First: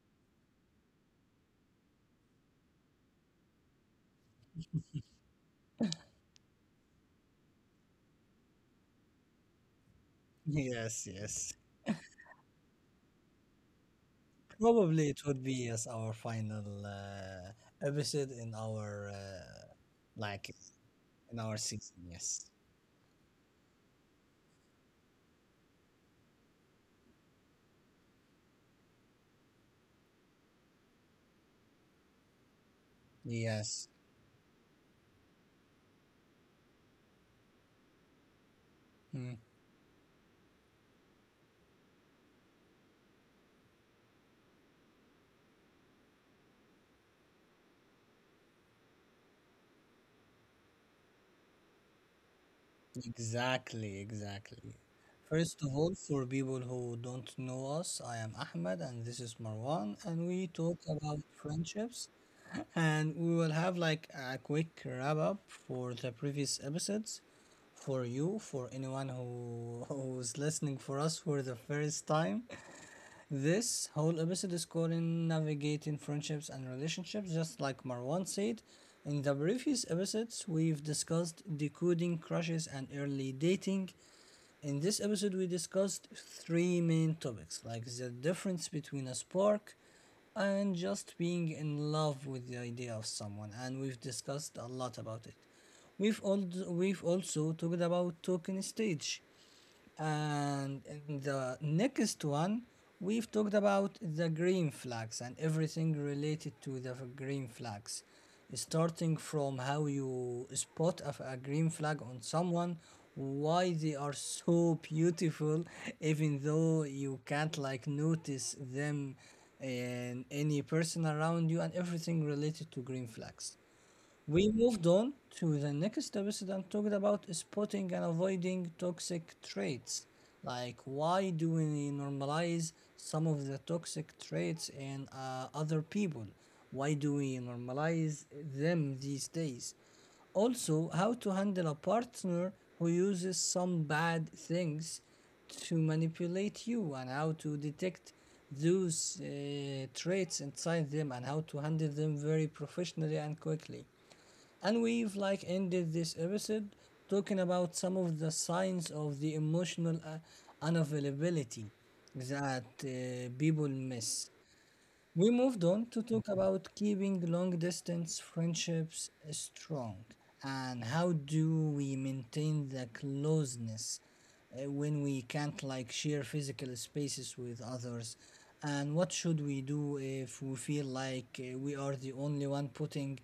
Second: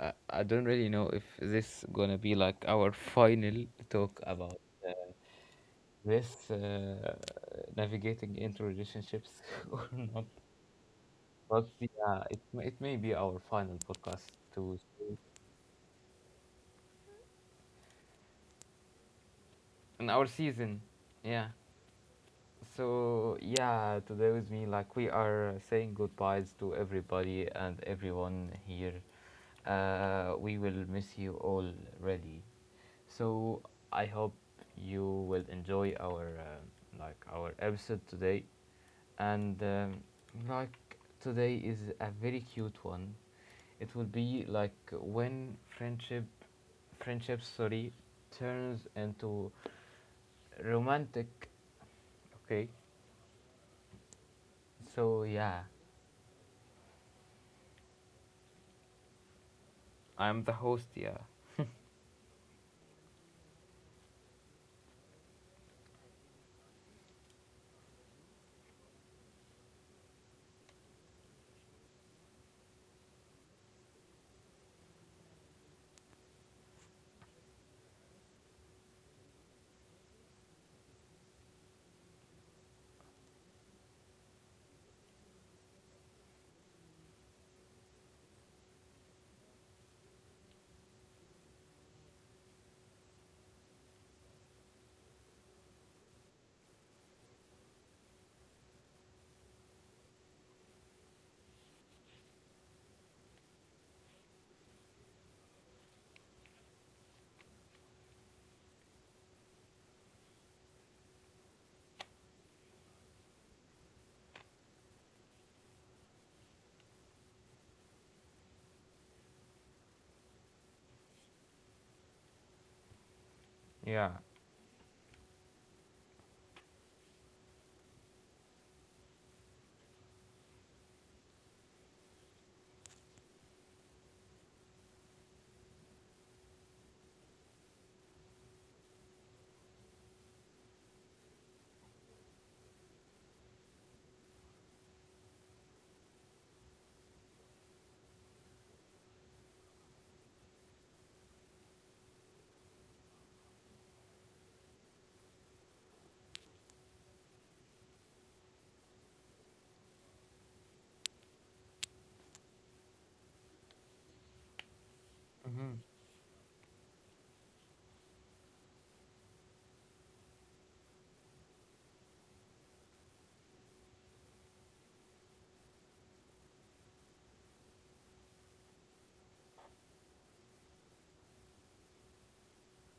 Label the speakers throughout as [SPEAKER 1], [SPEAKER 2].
[SPEAKER 1] I don't really know if this gonna be like our final talk about uh, this navigating into relationships or not,
[SPEAKER 2] Yes, yes.
[SPEAKER 1] but yeah, it may be our final podcast to
[SPEAKER 2] Probably it would be yes our final episode in our
[SPEAKER 1] and our
[SPEAKER 2] like
[SPEAKER 1] season. Yeah.
[SPEAKER 2] season. Yes,
[SPEAKER 1] So yeah, today with me, like we are saying goodbyes to everybody and everyone here. We will miss you already. So
[SPEAKER 2] yes.
[SPEAKER 1] I hope you will enjoy our like our episode today,
[SPEAKER 2] Mm.
[SPEAKER 1] and like today is a very cute one. It will be like when friendship, sorry, turns into romantic. Okay.
[SPEAKER 2] Exactly, exactly.
[SPEAKER 1] So
[SPEAKER 2] First of
[SPEAKER 1] yeah,
[SPEAKER 2] all, for people who don't know us, I am Ahmed and this is Marwan, and we
[SPEAKER 1] I'm the
[SPEAKER 2] talk
[SPEAKER 1] host,
[SPEAKER 2] about
[SPEAKER 1] yeah.
[SPEAKER 2] friendships. And we will have like a quick wrap up for the previous episodes for you, for anyone who who's listening for us for the first time. This whole episode is called Navigating Friendships and Relationships, just like Marwan said. In the previous episodes, we've discussed decoding crushes and early dating. In this episode, we discussed three main topics like the difference between a spark and just being in love with the idea of someone, and we've discussed a lot about it. We've also talked about token stage and in the next one, we've talked about the green flags and everything related to the green flags, starting from how you spot a green flag on someone, why they are so beautiful, even though you can't like notice them in any person around you, and everything related to green flags.
[SPEAKER 1] Yeah.
[SPEAKER 2] We moved on to the next episode and talked about spotting and avoiding toxic traits. Like, why do we normalize some of the toxic traits in other people? Why do we normalize them these days? Also, how to handle a partner who uses some bad things to manipulate you, and how to detect those traits inside them, and how to handle them very professionally and quickly. And we've like ended this episode talking about some of the signs of the emotional unavailability that people miss. We moved on
[SPEAKER 1] Mm-hmm.
[SPEAKER 2] to talk about keeping long distance friendships strong and how do we maintain the closeness when we can't like share physical spaces with others, and what should we do if we feel like we are the only one putting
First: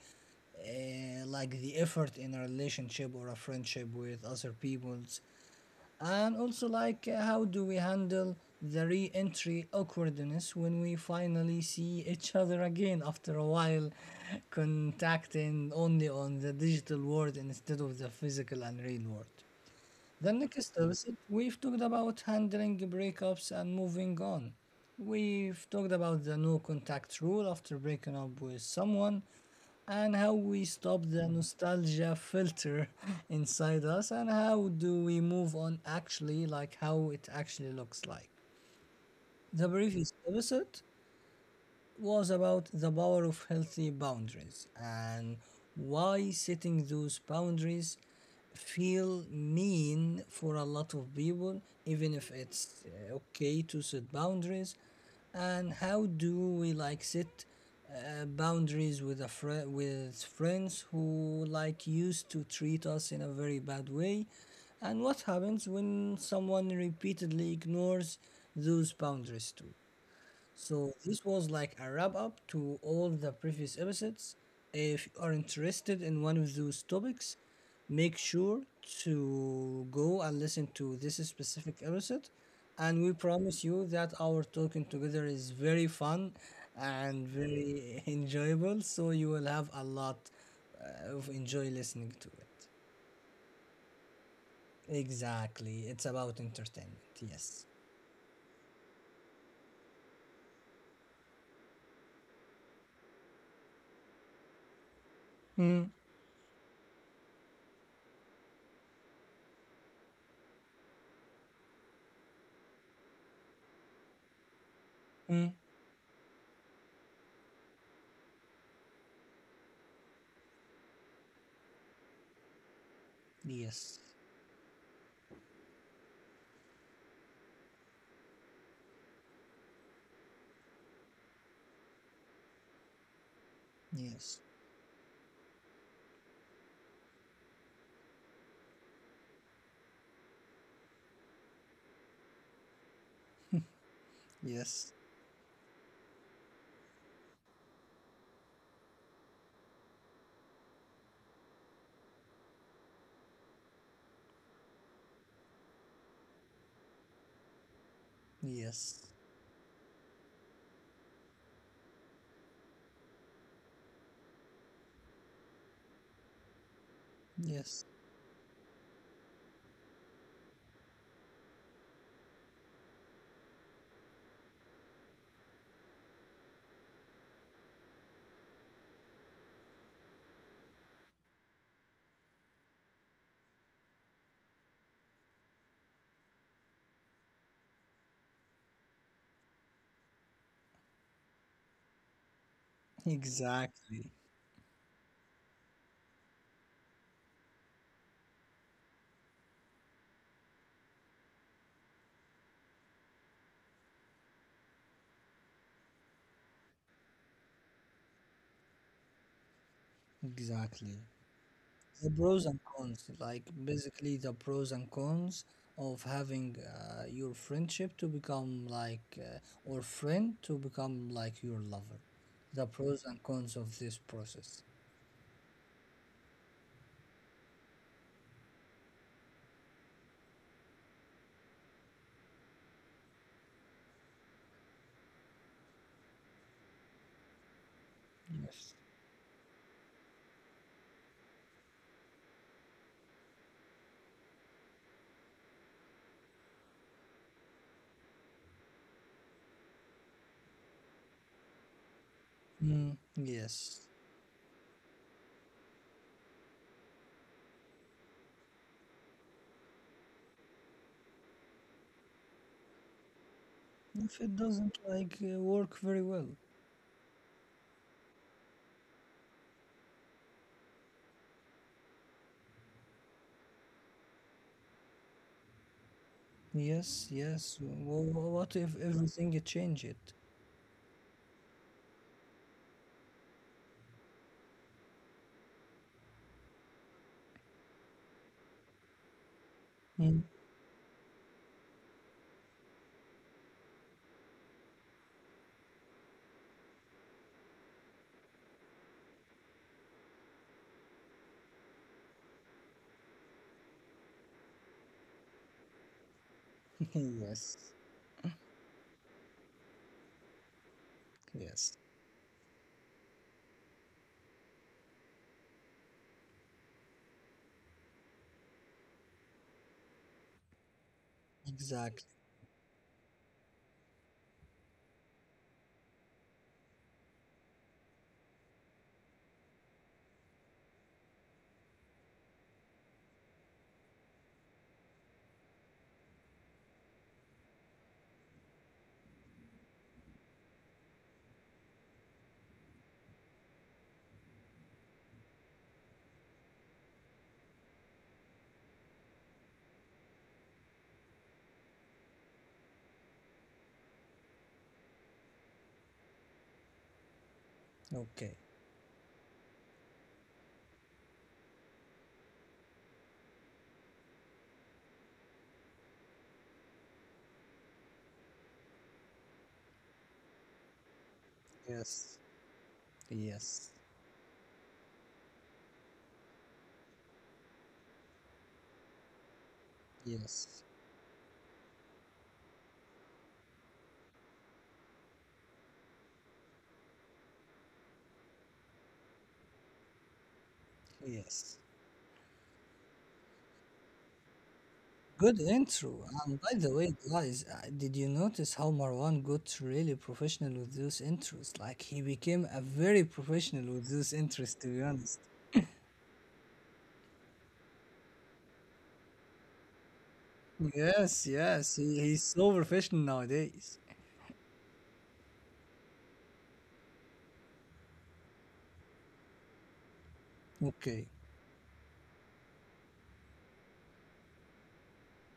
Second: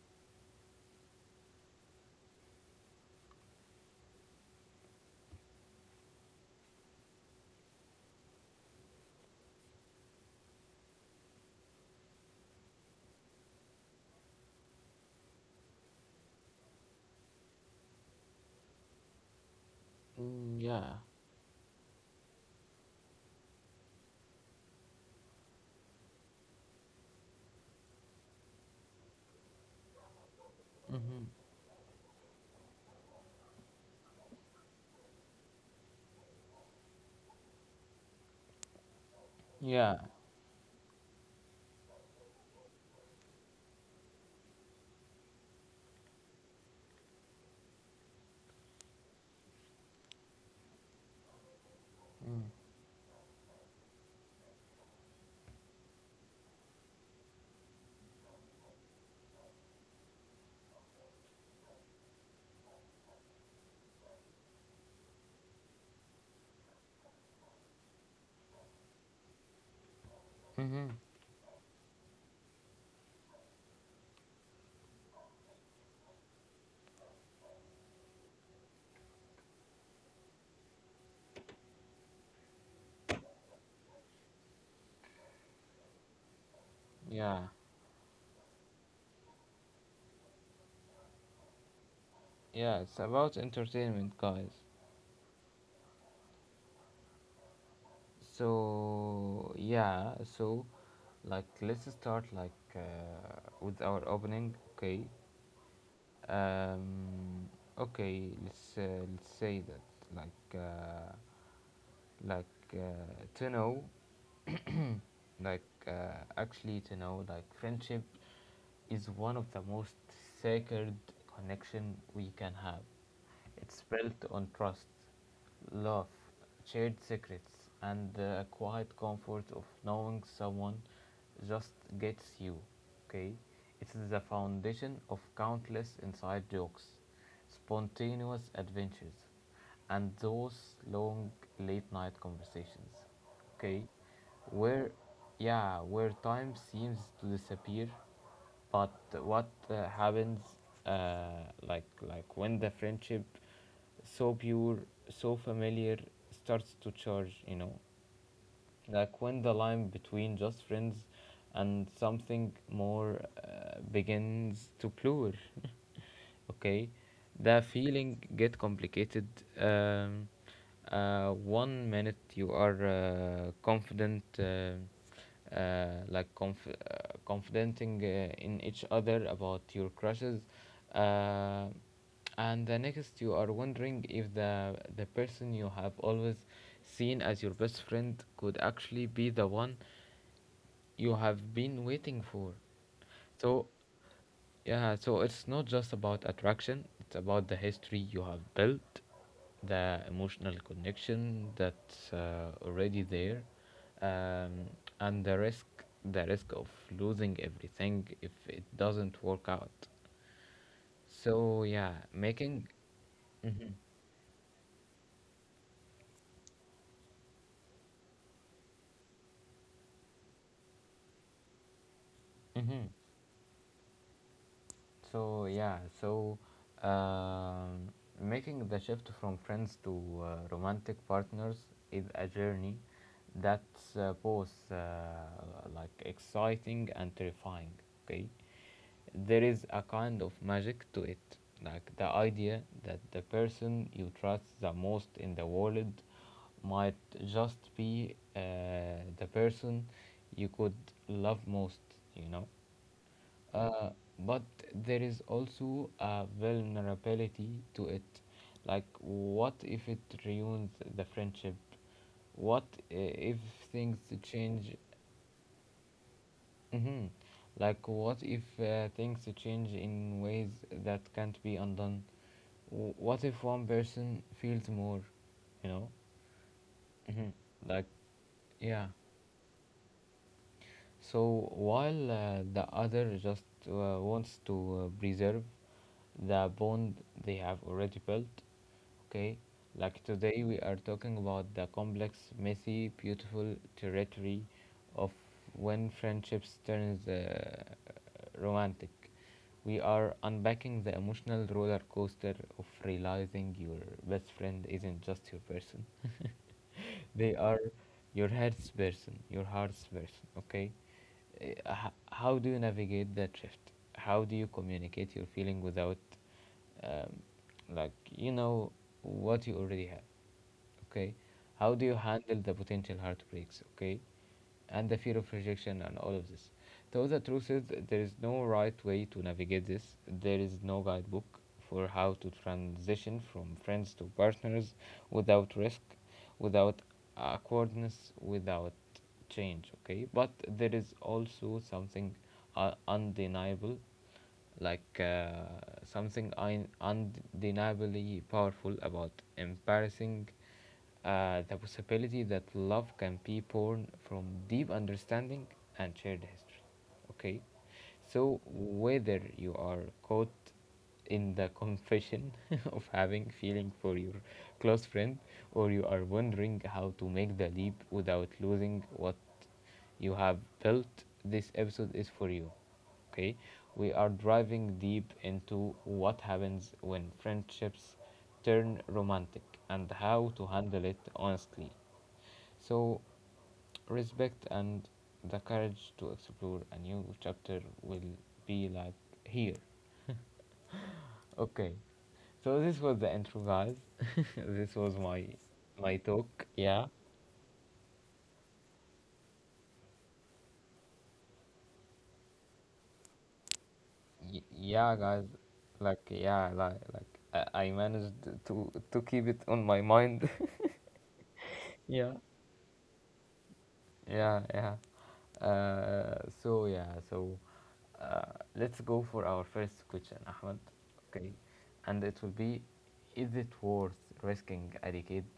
[SPEAKER 2] the effort in a relationship or a friendship with other people. And also, like, how do we handle the re entry awkwardness when we finally see each other again after a while, contacting only on the digital world instead of the physical and real world? The
[SPEAKER 1] Mm,
[SPEAKER 2] next
[SPEAKER 1] yeah.
[SPEAKER 2] episode, we've talked about handling breakups and moving on. We've talked about the no contact rule after breaking up with someone, and how we stop
[SPEAKER 1] Mm-hmm.
[SPEAKER 2] the nostalgia filter inside us, and how do we move on, actually, like how it actually looks like. The
[SPEAKER 1] Yeah.
[SPEAKER 2] previous episode was about the power of healthy boundaries and why setting those boundaries feel mean for a lot of people even if
[SPEAKER 1] Mm.
[SPEAKER 2] it's okay to set boundaries, and how do we like set boundaries with a fri with friends who like used to treat us in a very bad way, and what happens when someone repeatedly ignores those boundaries too.
[SPEAKER 1] Mm-hmm.
[SPEAKER 2] So this was like a wrap up to all the previous episodes. If you are interested in one of those topics, make sure to go and listen to this specific episode. And we promise you that our talking together is very fun and
[SPEAKER 1] Yeah.
[SPEAKER 2] very enjoyable. So you will have a lot of enjoy listening to it.
[SPEAKER 1] Yeah. It's about entertainment, guys.
[SPEAKER 2] Exactly. It's about entertainment. Yes.
[SPEAKER 1] So yeah, so like let's start like with our opening, okay? Um, okay, let's say that like uh, like uh, to know
[SPEAKER 2] Mm.
[SPEAKER 1] like uh, actually to know like friendship is one of the most sacred connection we can have. It's
[SPEAKER 2] Yes.
[SPEAKER 1] built on trust, love, shared secrets, and the quiet comfort of knowing someone just gets you. Okay. It's the
[SPEAKER 2] Yes.
[SPEAKER 1] foundation of countless inside jokes, spontaneous adventures, and those long late night conversations. Okay. Where,
[SPEAKER 2] Yes.
[SPEAKER 1] yeah, where time seems to disappear. But what happens like when the friendship, so pure, so familiar, starts to charge, you know,
[SPEAKER 2] Yes.
[SPEAKER 1] like when the line between just friends and something more begins to blur. Okay. the
[SPEAKER 2] Yes,
[SPEAKER 1] feeling get complicated. Um, One minute you are confident. Uh, like conf- uh, confident,ing in each other about your crushes uh, and the next you are wondering if the person you have always seen as your best friend could actually be the one you have been waiting for. So
[SPEAKER 2] exactly.
[SPEAKER 1] yeah, so it's not just about attraction, it's about the history you have built, the emotional connection that's already there, um, and the risk, the risk of losing everything if it doesn't work out.
[SPEAKER 2] Exactly.
[SPEAKER 1] So yeah,
[SPEAKER 2] The pros and
[SPEAKER 1] making
[SPEAKER 2] cons, like
[SPEAKER 1] Mhm.
[SPEAKER 2] basically the pros and cons of having your friendship to become like, or friend to become like your lover. The
[SPEAKER 1] Mhm.
[SPEAKER 2] pros and cons of this process.
[SPEAKER 1] So yeah, so um, making the shift from friends to romantic partners is a journey that's both like exciting and terrifying. Okay.
[SPEAKER 2] Yes.
[SPEAKER 1] There is a kind of magic to it, like the idea that the person you trust the most in the world might just be the person you could love most. You know.
[SPEAKER 2] Mm, yes.
[SPEAKER 1] Uh, but there is also a vulnerability to it. Like, what if it ruins the friendship? What if things
[SPEAKER 2] If it
[SPEAKER 1] change?
[SPEAKER 2] doesn't like work very well.
[SPEAKER 1] Mhm. Like, what if things change in ways that can't be undone? What if one person feels more, you know?
[SPEAKER 2] Yes,
[SPEAKER 1] Mhm.
[SPEAKER 2] yes.
[SPEAKER 1] Like,
[SPEAKER 2] Well, what if
[SPEAKER 1] yeah.
[SPEAKER 2] everything you change it?
[SPEAKER 1] So while the other just wants to preserve the bond they have already built. Okay, like
[SPEAKER 2] Mm.
[SPEAKER 1] today we are talking about the complex, messy, beautiful territory of when friendships turns romantic. We are unpacking the emotional roller coaster of realizing your best friend isn't just your person. They
[SPEAKER 2] Yes,
[SPEAKER 1] are your heart's person, okay?
[SPEAKER 2] yes.
[SPEAKER 1] How do you navigate that shift? How do you communicate your feeling without, um, like, you know, what you already have? Okay. How do you
[SPEAKER 2] Exactly.
[SPEAKER 1] handle the potential heartbreaks, okay, and the fear of rejection and all of this? So the truth is, there is no right way to navigate this. There is no guidebook for how to transition from friends to partners without risk, without awkwardness, without change. Okay. But there is also something undeniable, like uh, something undeniably powerful about embracing the possibility that love can be born from deep understanding and shared history. Okay.
[SPEAKER 2] Okay.
[SPEAKER 1] So whether you are caught in the confession of having feeling for your close friend, or you are wondering how to make the leap without losing what you have built, this episode is
[SPEAKER 2] Yes.
[SPEAKER 1] for you. Okay.
[SPEAKER 2] Yes,
[SPEAKER 1] We are driving deep into what happens when friendships turn romantic and how to
[SPEAKER 2] yes,
[SPEAKER 1] handle it honestly. So respect and the courage to explore a new chapter will be like here.
[SPEAKER 2] yes.
[SPEAKER 1] Okay. So this was the intro, guys. This was my
[SPEAKER 2] Good
[SPEAKER 1] my
[SPEAKER 2] intro. And
[SPEAKER 1] talk,
[SPEAKER 2] by the
[SPEAKER 1] yeah.
[SPEAKER 2] way, guys, did you notice how Marwan got really professional with those intros? Like he became a very professional with those
[SPEAKER 1] Y-
[SPEAKER 2] intros, to be
[SPEAKER 1] yeah,
[SPEAKER 2] honest.
[SPEAKER 1] guys, like, yeah, like I managed to keep it on my mind.
[SPEAKER 2] Yes, yes, he's so professional nowadays.
[SPEAKER 1] Yeah, yeah. So yeah, so let's go for our first question, Ahmed.
[SPEAKER 2] Okay,
[SPEAKER 1] Okay. And it will be, is it worth risking a decade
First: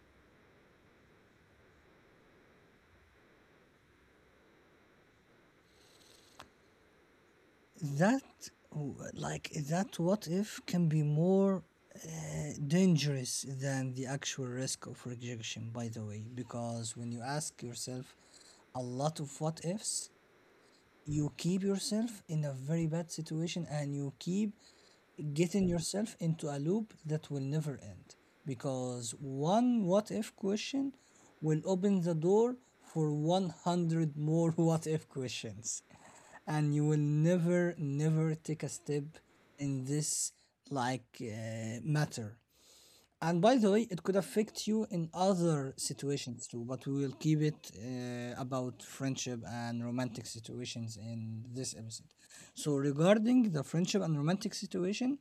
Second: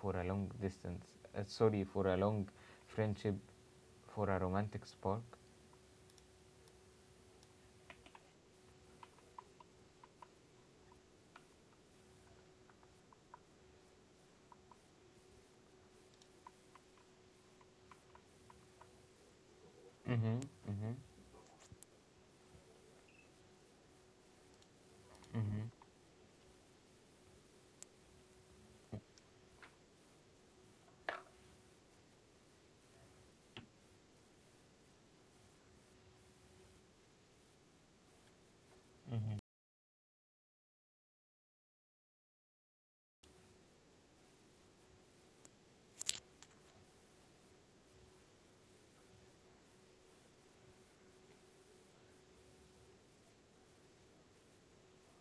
[SPEAKER 1] for a long uh, sorry for a long friendship for a romantic spark?
[SPEAKER 2] that w- like that what if can be more dangerous than the actual risk of rejection, by the way, because when you ask yourself a lot of what ifs,
[SPEAKER 1] Mm-hmm. Mm-hmm.
[SPEAKER 2] you keep yourself in a very bad situation and you keep getting
[SPEAKER 1] Mm-hmm.
[SPEAKER 2] yourself into a loop that will never end, because one what if question will open the door for 100 more what if questions, and you will never take a step in this like matter. And by the way, it could affect you in other situations too, but we will keep it about friendship and romantic situations in this episode. So, regarding the friendship and romantic situation,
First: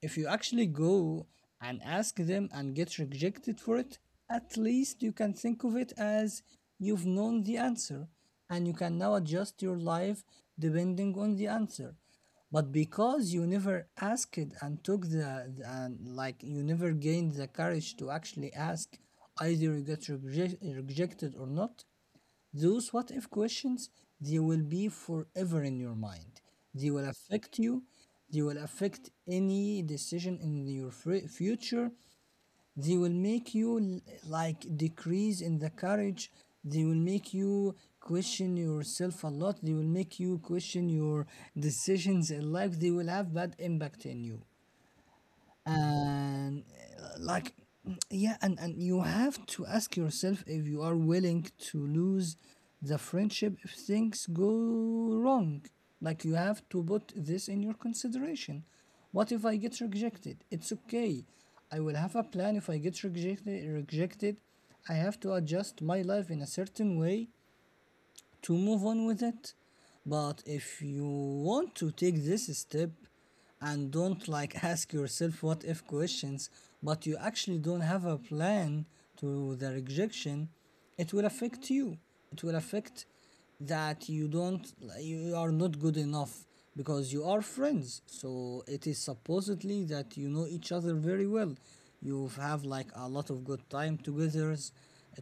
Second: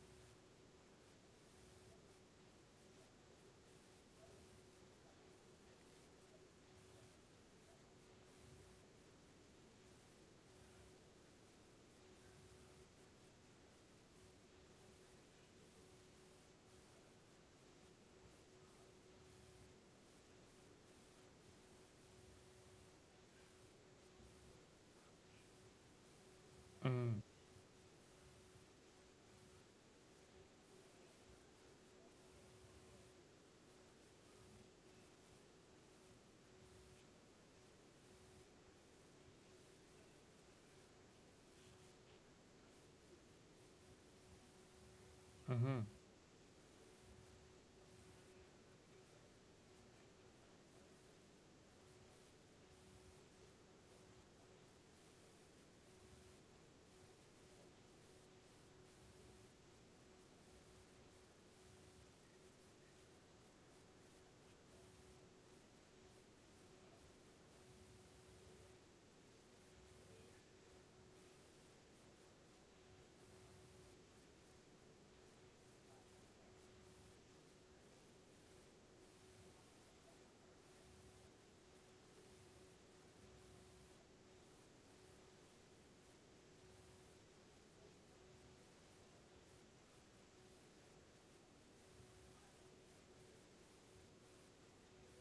[SPEAKER 2] if you actually go and ask them and get rejected for it, at least you can think of it as you've known the answer and you can now adjust your life depending on the answer. But because you never asked and took the and like you never gained the courage to actually ask, either you get rejected or not, those what if questions, they will be forever in your mind. They will
[SPEAKER 1] Mm-hmm.
[SPEAKER 2] affect you. They will affect any decision in your future. They will make you like decrease in the courage. They will make you question yourself a lot. They will make you question your decisions in life. They will have bad impact in you.
[SPEAKER 1] Mm-hmm.
[SPEAKER 2] And uh, like mm, yeah. And you have to ask yourself if you are willing to lose the friendship if things go wrong. Like you have to put this in your consideration. What if I get rejected? It's okay. I will have a plan if I get rejected. I have to adjust my life in a certain way to move on with it. But if you want to take this step and don't like ask yourself what if questions, but you actually don't have a plan to the rejection, it will affect you. It will affect that you are not good enough, because you are friends. So it is supposedly that you know each other very well. You have like a lot of good time together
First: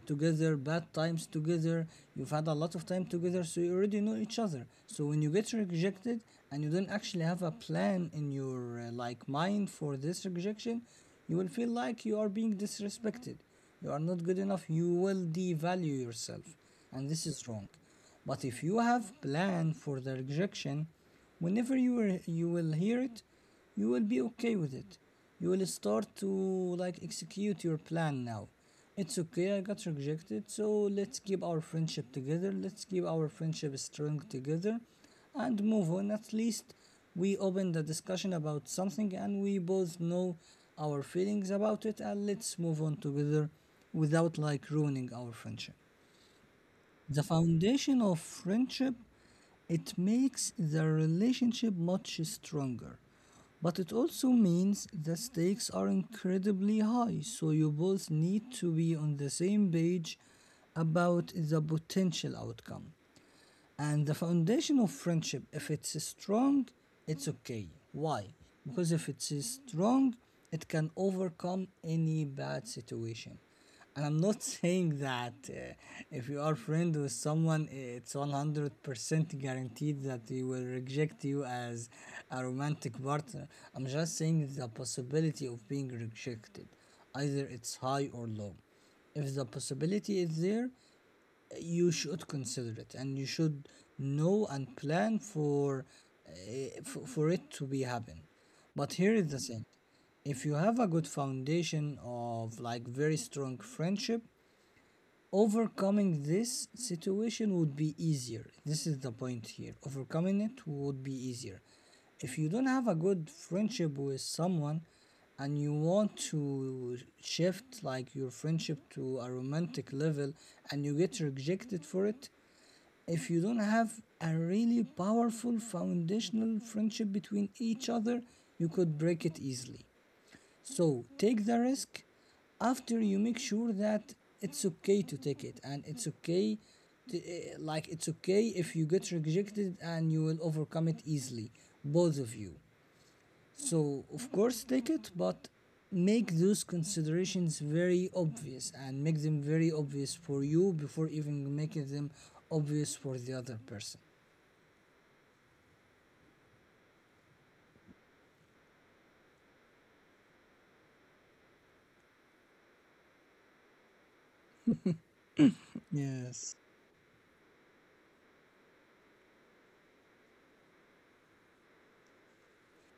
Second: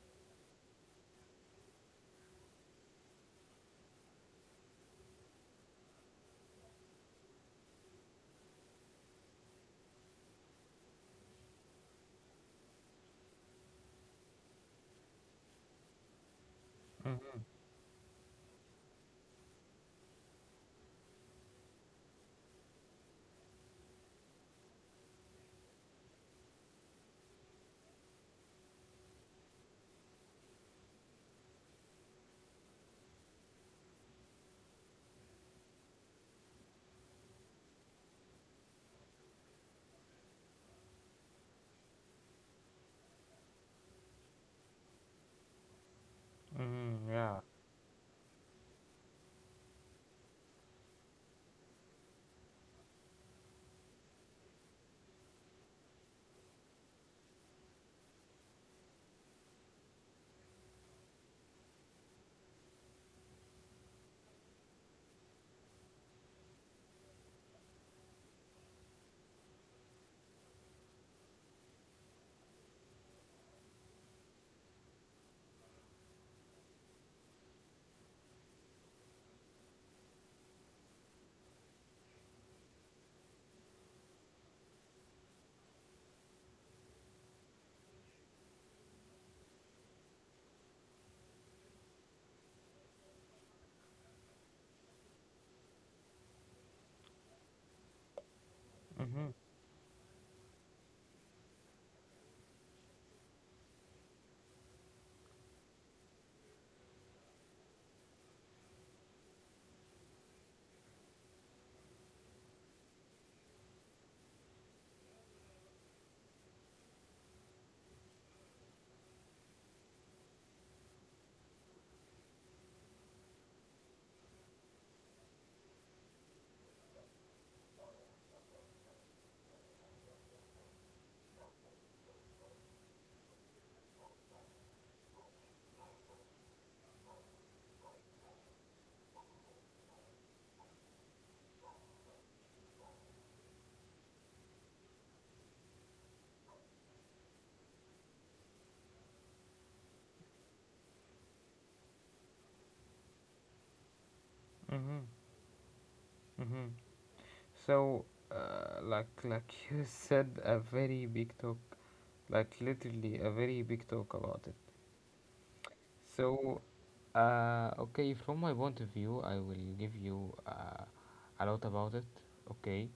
[SPEAKER 2] together, bad times together. You've had a lot of time together, so you already know each other. So when you get rejected and you don't actually have a plan in your mind for this rejection, you will feel like you are being disrespected. You are not good enough. You will devalue yourself, and this
[SPEAKER 1] Mm-hmm.
[SPEAKER 2] is wrong. But if you have plan for the rejection, whenever you are, you will hear it, you will be okay with it. You will start to like execute your plan now. It's okay, I got rejected, so let's keep our friendship together, let's keep our friendship strong together and move on. At least we opened the discussion about something and we both know our feelings about it, and let's move on together without like ruining our friendship, the
[SPEAKER 1] Yeah.
[SPEAKER 2] foundation of friendship. It makes the relationship much stronger, but it also means the stakes are incredibly high, so you both need to be on the same page about the potential outcome. And the foundation of friendship, if it's strong, it's okay. Why? Because if it's strong, it can overcome any bad situation. And I'm not saying that if you are friend with someone, it's 100% guaranteed that they will reject you as a romantic partner. I'm just saying the possibility of being rejected, either it's high or low. If the possibility is there, you should consider it and you should know and plan for it to be happen. But here is
[SPEAKER 1] Mm-hmm.
[SPEAKER 2] the thing, if you have a good foundation of like very strong friendship, overcoming this situation would be easier. This is the point here. Overcoming it would be easier. If you don't have a good friendship with someone and you want to shift like your friendship to a romantic level and you get rejected for it, if you don't have a really powerful foundational friendship between each other, you could break it easily. So take the risk after you make sure that it's okay to take it, and it's okay to, eh, like it's okay if you get rejected, and you will overcome it easily, both of you. So of course take it, but make those considerations very obvious, and make them very obvious for you before even making them obvious for the other person.
[SPEAKER 1] Mm-hmm. Mm-hmm. So, like you said, a very big talk, like literally a very big talk about it.
[SPEAKER 2] Yes.
[SPEAKER 1] So, okay, from my point of view, I will give you a lot about it. Okay.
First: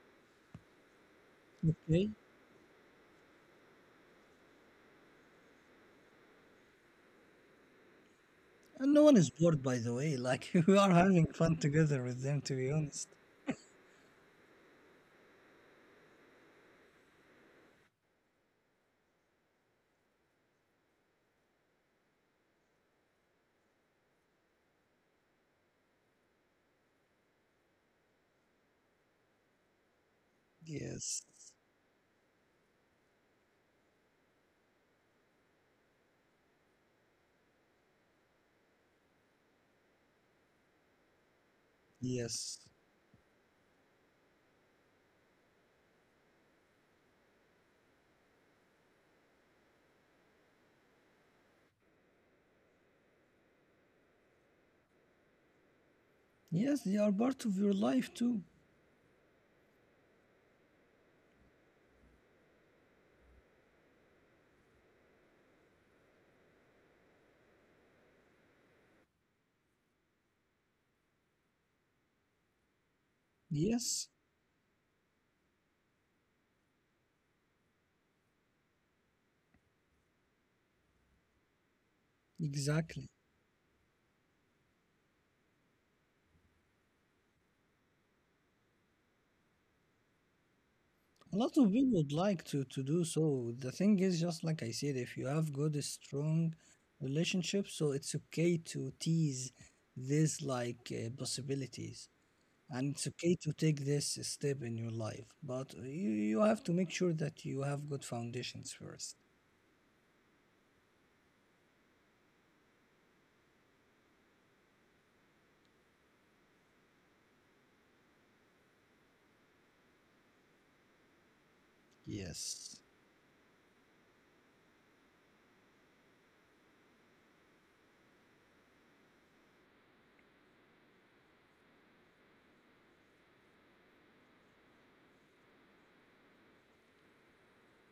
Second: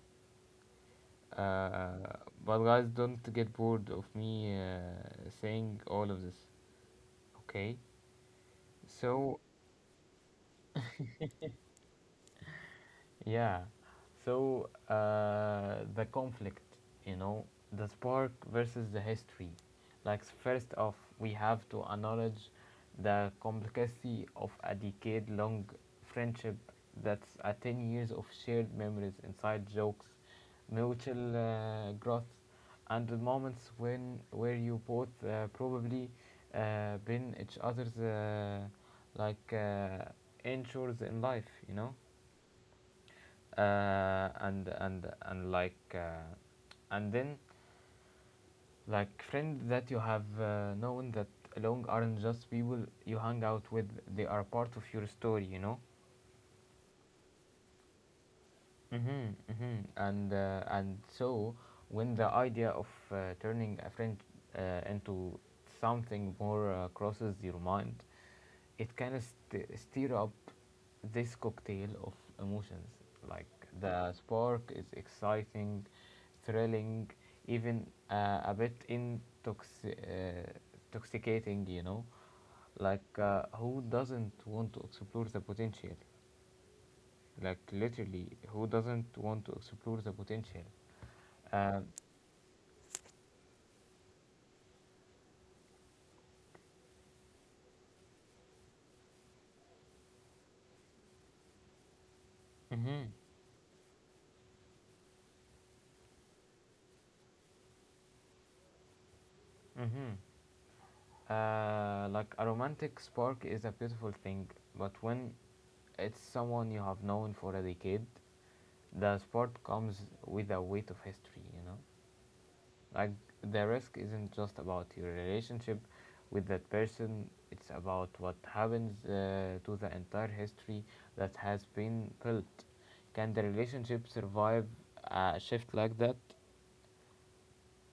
[SPEAKER 2] Okay,
[SPEAKER 1] uh, but guys, don't get bored of me saying all of this. Okay.
[SPEAKER 2] and no one is
[SPEAKER 1] So
[SPEAKER 2] bored, by the way, like we are having fun together with them, to be honest.
[SPEAKER 1] yeah. So the conflict, you know, the spark versus the history. Like, first off, we have to acknowledge the complexity of a decade-long friendship. That's a 10 years of shared memories, inside jokes,
[SPEAKER 2] Yes,
[SPEAKER 1] mutual growth, and the moments when where you both probably been each other's like uh, anchors in life. You know.
[SPEAKER 2] yes,
[SPEAKER 1] uh, and and and like uh, and then like friends that you have known that along aren't just people you hang out with. They are part of your story, you know.
[SPEAKER 2] yes, they are part of your life too.
[SPEAKER 1] Mm-hmm, mm-hmm. And so when the idea of turning a friend into something more crosses your mind, it kind of stir up this cocktail of emotions. Like,
[SPEAKER 2] Yes,
[SPEAKER 1] the spark is exciting, thrilling, even a bit intoxicating, you know.
[SPEAKER 2] exactly.
[SPEAKER 1] Like, who doesn't want to explore the potential? Like, literally, who doesn't want to explore the potential?
[SPEAKER 2] A lot of
[SPEAKER 1] Um,
[SPEAKER 2] people would like to do so. The thing is, just like I said, if you have good, strong relationships, so it's okay to tease these like possibilities, and it's
[SPEAKER 1] mm-hmm,
[SPEAKER 2] okay to take this step in your life. But you have to make sure that you have good foundations first.
[SPEAKER 1] mm-hmm. Like a romantic spark is a beautiful thing, but when it's someone you have known for a decade, the spark comes with a weight of history, you know?
[SPEAKER 2] Yes.
[SPEAKER 1] Like, the risk isn't just about your relationship with that person, it's about what happens to the entire history that has been built. Can the relationship survive a shift like that?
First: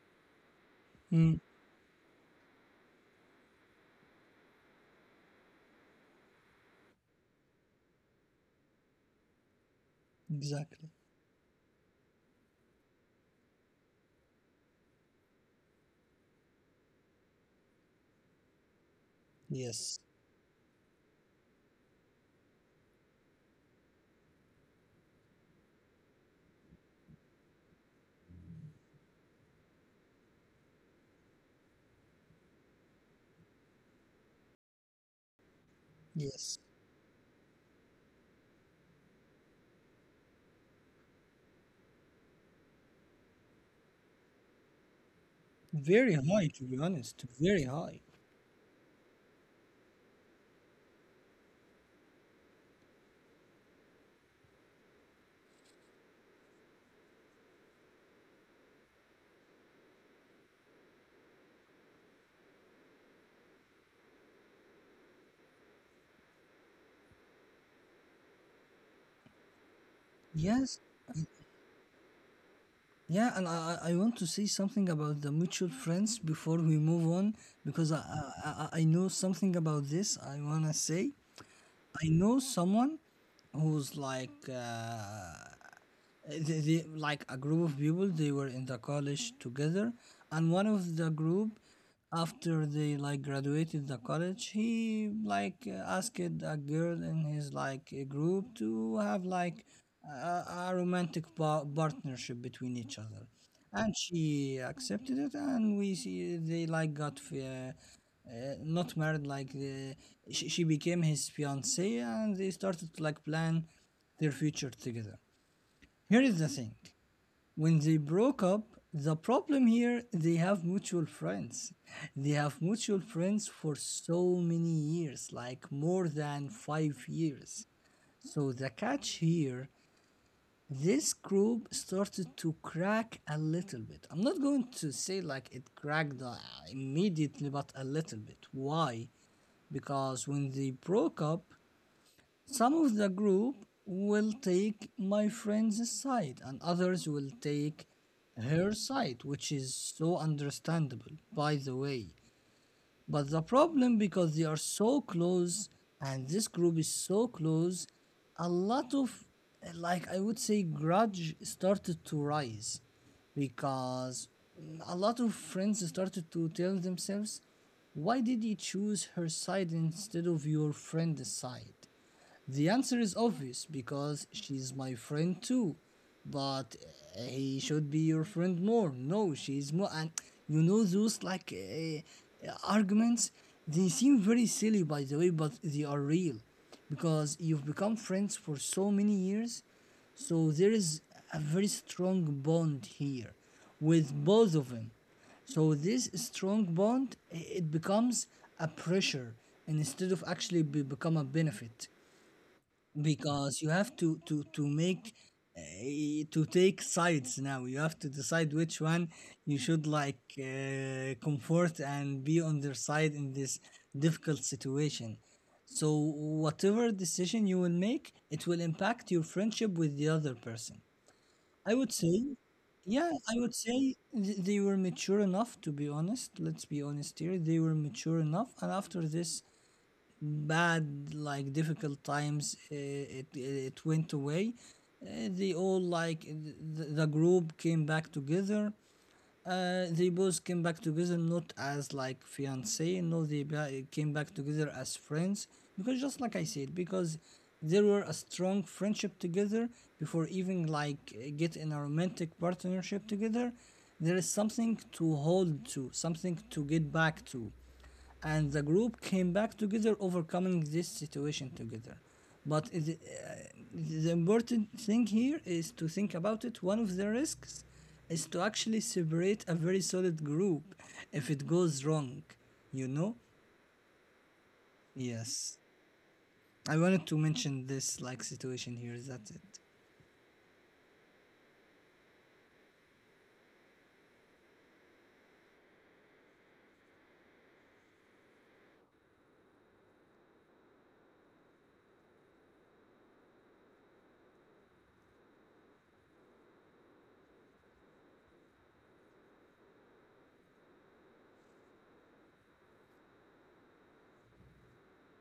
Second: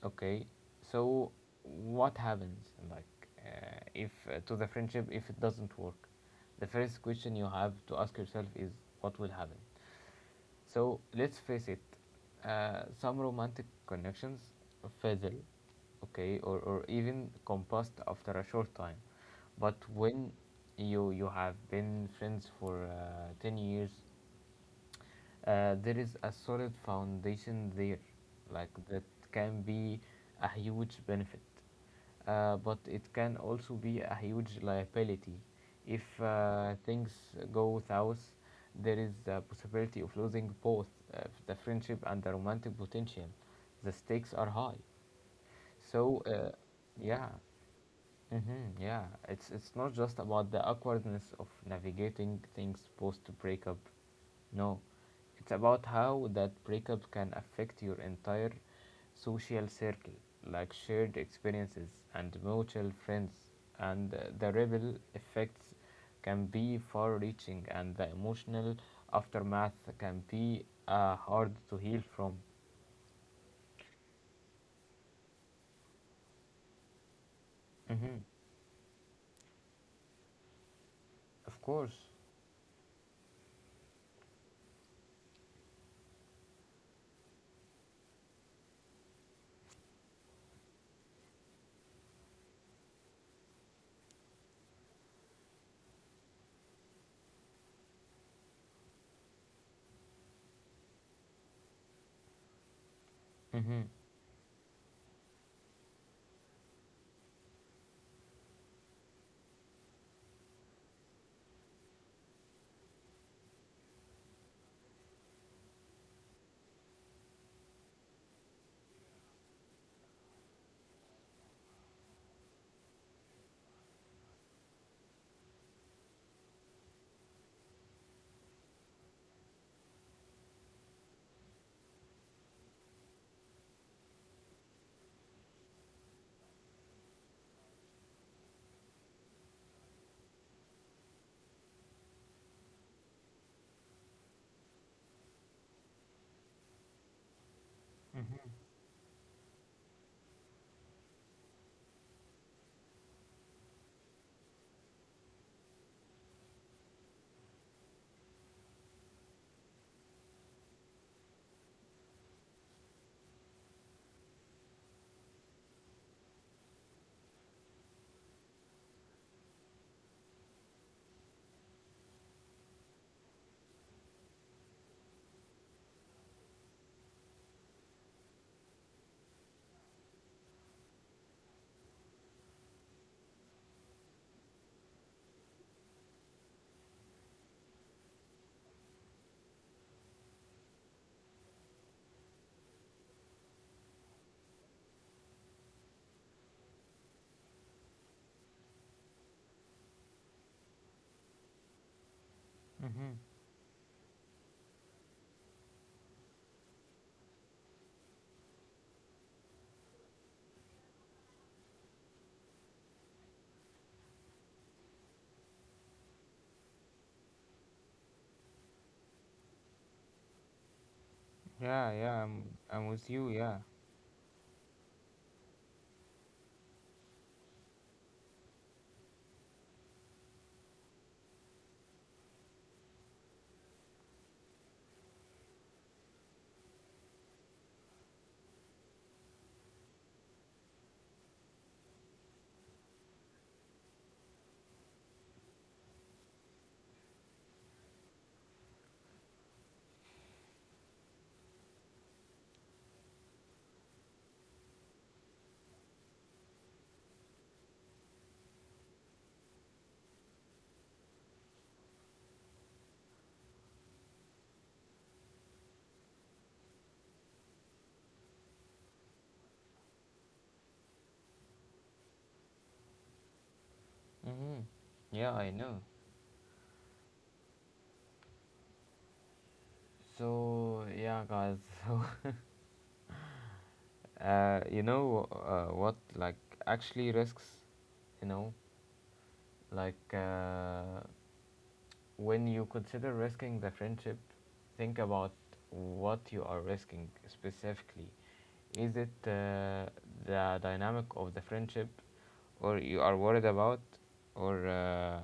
[SPEAKER 1] Okay. So
[SPEAKER 2] Mm,
[SPEAKER 1] what happens, like, if to the friendship if it doesn't work? The first question you have to ask yourself is what will happen.
[SPEAKER 2] exactly.
[SPEAKER 1] So let's face it, some romantic connections fizzle, okay, or even combust after a short time. But
[SPEAKER 2] Yes.
[SPEAKER 1] when you have been friends for 10 years, there is a solid foundation there, like that can be a huge benefit, but it can also be a huge liability. If
[SPEAKER 2] Yes.
[SPEAKER 1] things go south, there is the possibility of losing both uh, the friendship and the romantic potential. The stakes are high.
[SPEAKER 2] Very
[SPEAKER 1] So,
[SPEAKER 2] high, to be honest.
[SPEAKER 1] yeah,
[SPEAKER 2] Very high.
[SPEAKER 1] mm-hmm, yeah, it's not just about the awkwardness of navigating things post breakup. No, it's about how that breakup can affect your entire social circle, like shared experiences and mutual friends, and the ripple effects can be far-reaching, and the emotional aftermath can be
[SPEAKER 2] Yes,
[SPEAKER 1] hard to heal from.
[SPEAKER 2] yeah, and I want to say something about the mutual friends before we move on because I,
[SPEAKER 1] Mm-hmm.
[SPEAKER 2] I, I I know something about this. I wanna say
[SPEAKER 1] Of course.
[SPEAKER 2] I know someone who's like, they like a group of people. They were in the college together, and one of the group, after they like graduated the college, he like asked a girl in his like group to have like a romantic partnership between each other.
[SPEAKER 1] Mm-hmm.
[SPEAKER 2] And she accepted it, and we see they like got not married, like she became his fiancee, and they started to like plan their future together. Here is the thing. When they broke up, the problem here, they have mutual friends. They have mutual friends for so many years, like more than 5 years. So the catch here, this group started to crack a little bit. I'm not going to say like it cracked immediately, but a little bit. Why? Because when they broke up, some of the group will take my friend's side, and others will take her side, which is so understandable, by the way. But the problem, because they are so close, and this group is so close, a lot of, like I would say, grudge started to rise because a lot of friends started to tell themselves, why did you choose her side instead of your friend's side? The answer is obvious because she's my friend too. But he should be your friend more. No, she's more. And you know those like arguments? They seem very silly, by the way, but they are real because you've become friends for so many years. So there is a very strong bond here with both of them. So this strong bond eh, it becomes a pressure instead of actually be, become a benefit,
[SPEAKER 1] Mm-hmm.
[SPEAKER 2] because you have to make uh, to take sides. Now you have to decide which one you should like comfort and be on their side in this difficult situation. So whatever decision you will make, it will impact your friendship with the other person. I
[SPEAKER 1] Yeah,
[SPEAKER 2] would say.
[SPEAKER 1] yeah, I'm with
[SPEAKER 2] Yeah,
[SPEAKER 1] you,
[SPEAKER 2] I
[SPEAKER 1] yeah.
[SPEAKER 2] would say they were mature enough, to be honest. Let's be honest here, they were mature enough, and after this bad, like difficult times, it went away. They all like the group came back together. Uh, they both came back together, not as like fiance. No, they came back together as friends, because just like I said, because there were a strong friendship together before even like get in a romantic partnership together. There is something to hold to, something to get back to. And the group came back together overcoming this situation together. But the important thing here is to think about it. One of the risks is to actually separate a very solid group if it goes wrong, you know.
[SPEAKER 1] Mm-hmm. Yeah, I
[SPEAKER 2] Yes,
[SPEAKER 1] know.
[SPEAKER 2] I wanted to mention this like situation here. That's it.
[SPEAKER 1] So, yeah, guys. So, you know what? Like, actually, risks. You know, like, when you consider risking the friendship, think about what you are risking specifically. Is it the dynamic of the friendship, or you are worried about, or uh,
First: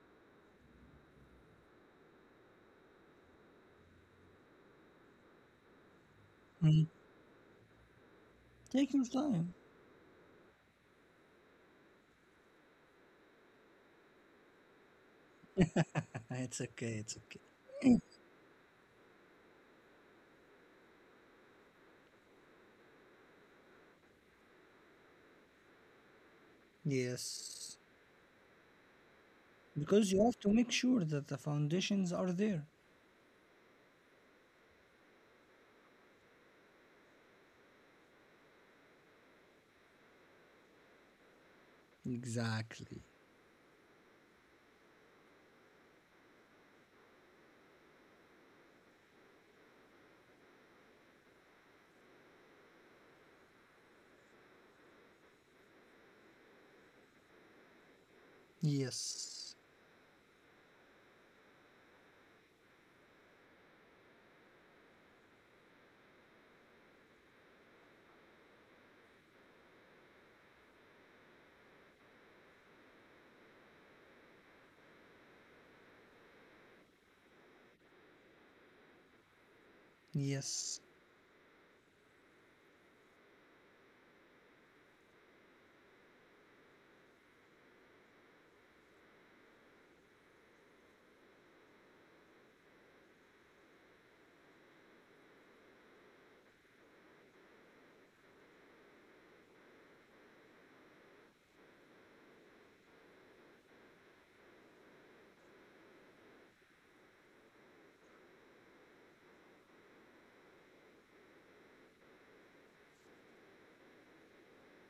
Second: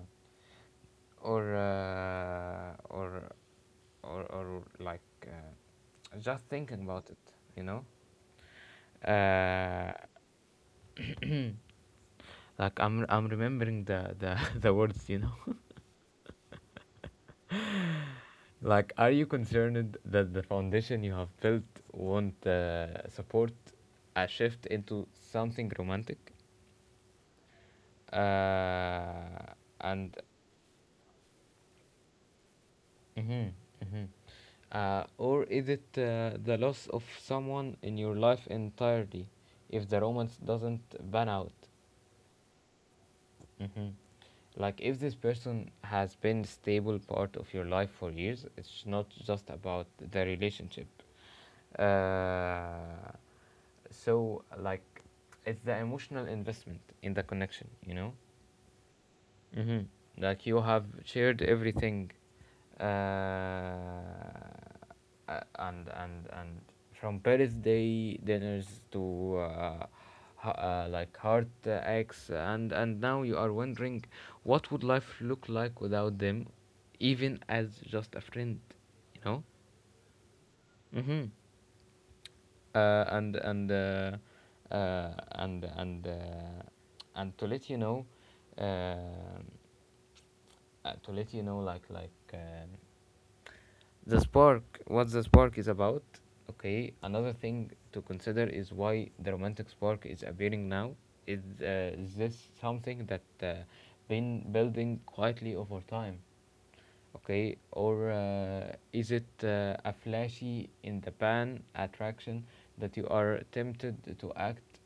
[SPEAKER 1] or uh, or or like just thinking
[SPEAKER 2] Mhm.
[SPEAKER 1] about it, you know.
[SPEAKER 2] Take your time.
[SPEAKER 1] Uh, like, I'm remembering the the words, you know.
[SPEAKER 2] It's okay, it's okay.
[SPEAKER 1] Like, are you concerned that the foundation you have built won't support a shift into something romantic?
[SPEAKER 2] Yes,
[SPEAKER 1] Uh,
[SPEAKER 2] because
[SPEAKER 1] and
[SPEAKER 2] you have to make sure that the foundations are there.
[SPEAKER 1] mm-hmm, mm-hmm. Or is it the loss of someone in your life entirely if the romance doesn't pan out?
[SPEAKER 2] Exactly.
[SPEAKER 1] Mm-hmm. Like, if this person has been stable part of your life for years, it's not just about the relationship. Uh, so, like, it's the emotional investment in the connection, you know?
[SPEAKER 2] Yes.
[SPEAKER 1] Hmm. Like, you have shared everything, uh, and from birthday dinners to like heart acts, and now you are wondering what would life look like without them, even as just a friend, you know.
[SPEAKER 2] Yes,
[SPEAKER 1] Mm-hmm. Uh, and and uh, uh, and and uh, and to let you know. um to let you know the spark, what the spark is about. Okay. Another thing to consider is why the romantic spark is appearing now. Is, is this something that been building quietly over time, okay, or is it a flashy in the pan attraction that you are tempted to act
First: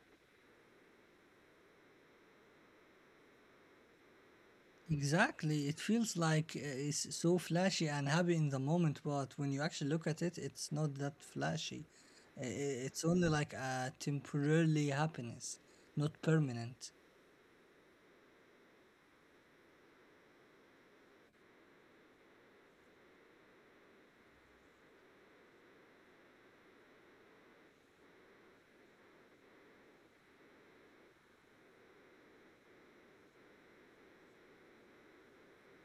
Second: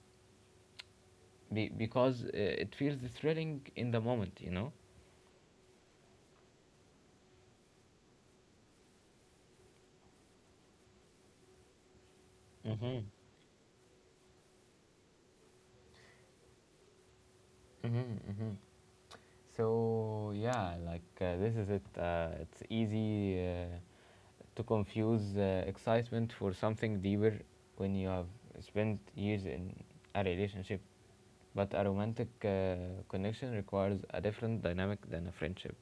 [SPEAKER 1] because it feels thrilling in the moment, you know.
[SPEAKER 2] exactly. It feels like it's so flashy and happy in the moment, but when you actually look at it, it's not that flashy.
[SPEAKER 1] Mm-hmm.
[SPEAKER 2] It's only like a temporarily happiness, not permanent.
[SPEAKER 1] Mm-hmm. Mm-hmm. So yeah, this is it. It's easy to confuse excitement for something deeper when you have spent years in a relationship. But a romantic connection requires a different dynamic than a friendship.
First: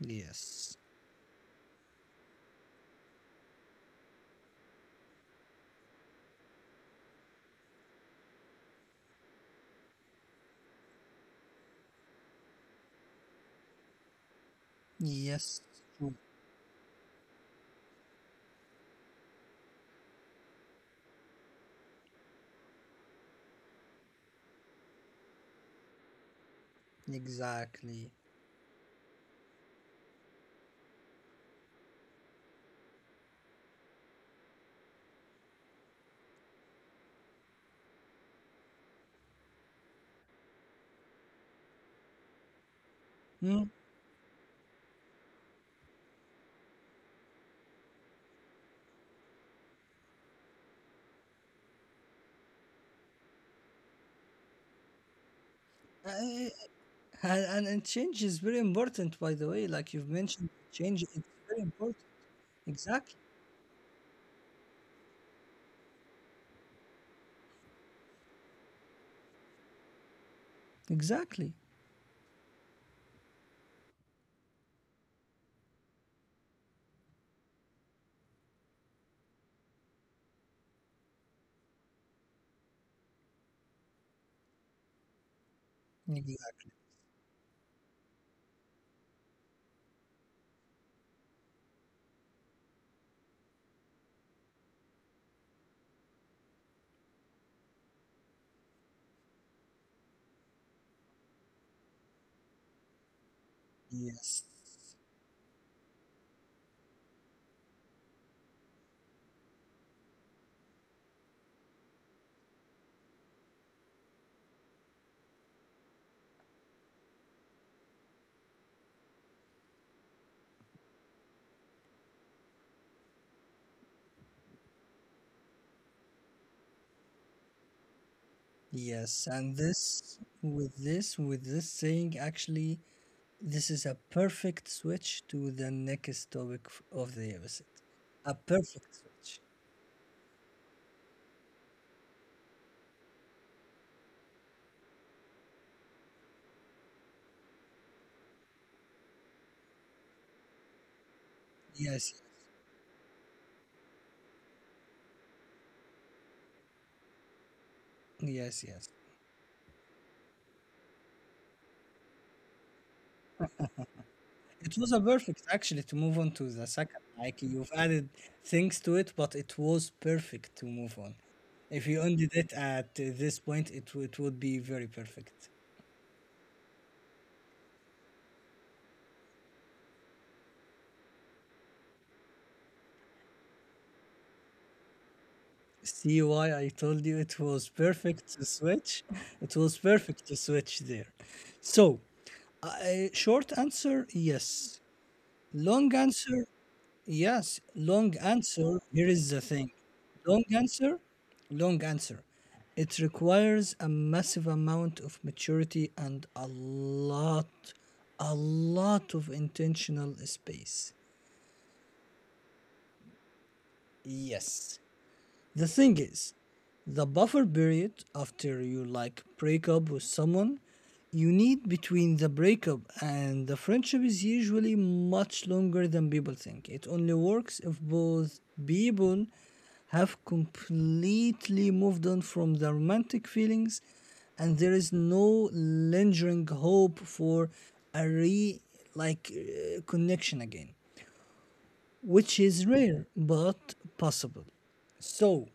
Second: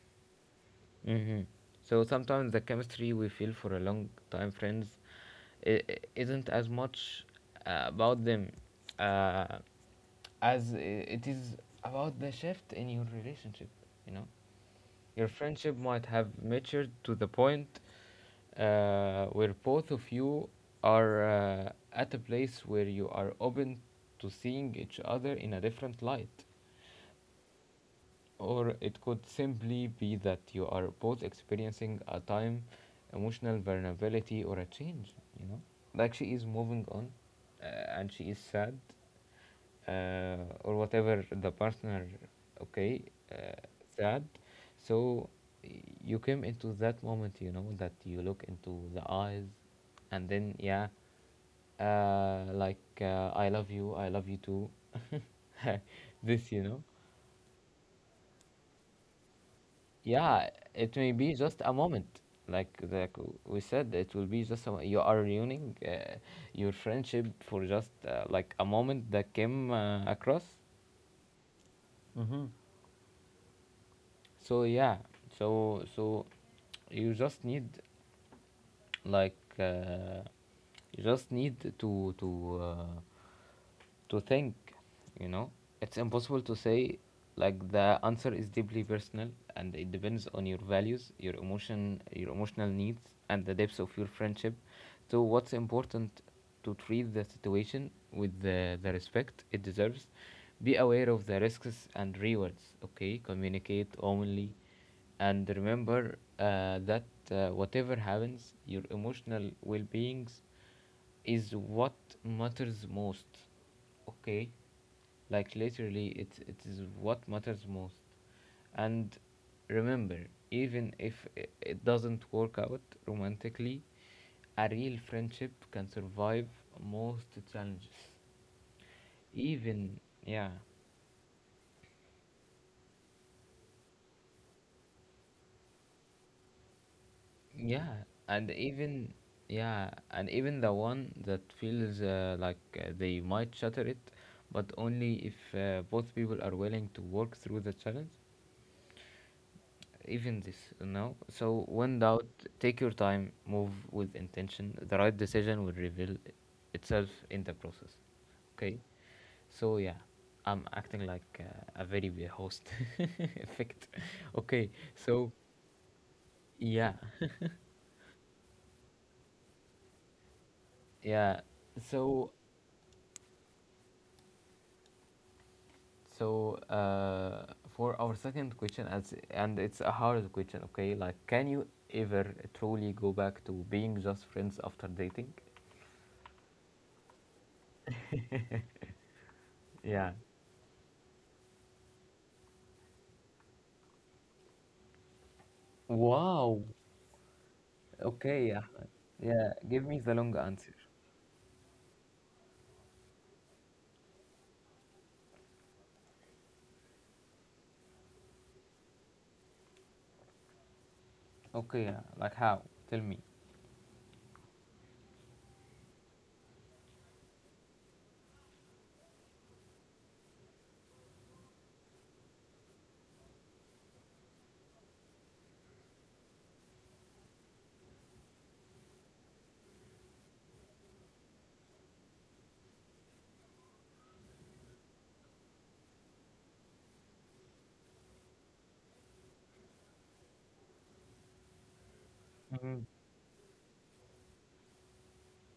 [SPEAKER 2] Yes,
[SPEAKER 1] Hmm. So sometimes the chemistry we feel for a long time friends isn't as much about them uh, as it is about the shift in your relationship. You know. Your
[SPEAKER 2] yes,
[SPEAKER 1] friendship might
[SPEAKER 2] true.
[SPEAKER 1] have matured to the point where both of you are at a place where you are open to seeing each other in a different light.
[SPEAKER 2] Exactly.
[SPEAKER 1] Or it could simply be that you are both experiencing a time, emotional vulnerability, or a change, you know? Like she is moving on, uh, and she is sad, uh, or whatever the partner. Okay. uh,
[SPEAKER 2] Mm.
[SPEAKER 1] Sad, so you came into that moment, you know, that you look into the eyes. And then yeah, like I love you, I love you too this
[SPEAKER 2] I-
[SPEAKER 1] you know
[SPEAKER 2] and change is very important, by the way. Like you've
[SPEAKER 1] Yeah,
[SPEAKER 2] mentioned,
[SPEAKER 1] it
[SPEAKER 2] change
[SPEAKER 1] may
[SPEAKER 2] is
[SPEAKER 1] be just
[SPEAKER 2] very
[SPEAKER 1] a
[SPEAKER 2] important.
[SPEAKER 1] moment, like
[SPEAKER 2] Exactly,
[SPEAKER 1] we said, it will be just a, you are ruining your friendship for just like a moment that came across.
[SPEAKER 2] exactly,
[SPEAKER 1] Mm-hmm. So yeah, so you just need like you just need to to think, you know. It's impossible to
[SPEAKER 2] exactly.
[SPEAKER 1] say, like, the answer is deeply personal, and it depends on your values, your emotion, your emotional needs, and the depths of your friendship. So what's important to treat the situation with the respect it deserves. Be aware of the risks and rewards. Okay, communicate
[SPEAKER 2] Yes.
[SPEAKER 1] openly, and remember that whatever happens, your emotional well-being is what matters most. Okay, like literally, it is what matters most. And remember, even if it doesn't work out romantically, a real friendship can survive most challenges.
[SPEAKER 2] Yes, and
[SPEAKER 1] Even. Yeah.
[SPEAKER 2] this saying actually, this is a perfect switch to the next topic of the episode.
[SPEAKER 1] Yeah,
[SPEAKER 2] A
[SPEAKER 1] and
[SPEAKER 2] perfect
[SPEAKER 1] even.
[SPEAKER 2] switch.
[SPEAKER 1] Yeah, and even the one that feels like they might shatter it, but only if both people are willing to work through the challenge. Even this, you know. So when doubt,
[SPEAKER 2] Yes,
[SPEAKER 1] take your time, move with intention. The right decision will reveal itself in the process.
[SPEAKER 2] yes,
[SPEAKER 1] Okay,
[SPEAKER 2] yes.
[SPEAKER 1] so yeah, I'm acting like a very big host effect. Okay,
[SPEAKER 2] It was a
[SPEAKER 1] so
[SPEAKER 2] perfect actually to move on to the
[SPEAKER 1] yeah.
[SPEAKER 2] second. Like you've added things to it, but it was perfect to move on.
[SPEAKER 1] Yeah.
[SPEAKER 2] If you
[SPEAKER 1] So
[SPEAKER 2] ended it at this point, it would be very perfect.
[SPEAKER 1] So for our second question, as and it's a hard question, okay? Like, can you ever truly go back to being just friends after dating?
[SPEAKER 2] See why I told you it was perfect to switch? It was
[SPEAKER 1] Yeah.
[SPEAKER 2] perfect to switch there. So, short answer, yes. Long answer,
[SPEAKER 1] Wow.
[SPEAKER 2] yes. Long
[SPEAKER 1] Okay, yeah.
[SPEAKER 2] answer, here is the
[SPEAKER 1] Yeah,
[SPEAKER 2] thing.
[SPEAKER 1] give me the long
[SPEAKER 2] Long
[SPEAKER 1] answer.
[SPEAKER 2] answer, long answer. It requires a massive amount of maturity and a lot of intentional space.
[SPEAKER 1] Okay, yeah. Like how? Tell me.
[SPEAKER 2] Yes. The thing is, the buffer period after you like break up with someone you need between the breakup and the friendship is usually much longer than people think. It only works if both people have completely moved on from the romantic feelings, and there is no lingering hope for a re like connection again, which is
[SPEAKER 1] Mm-hmm.
[SPEAKER 2] rare but possible. So,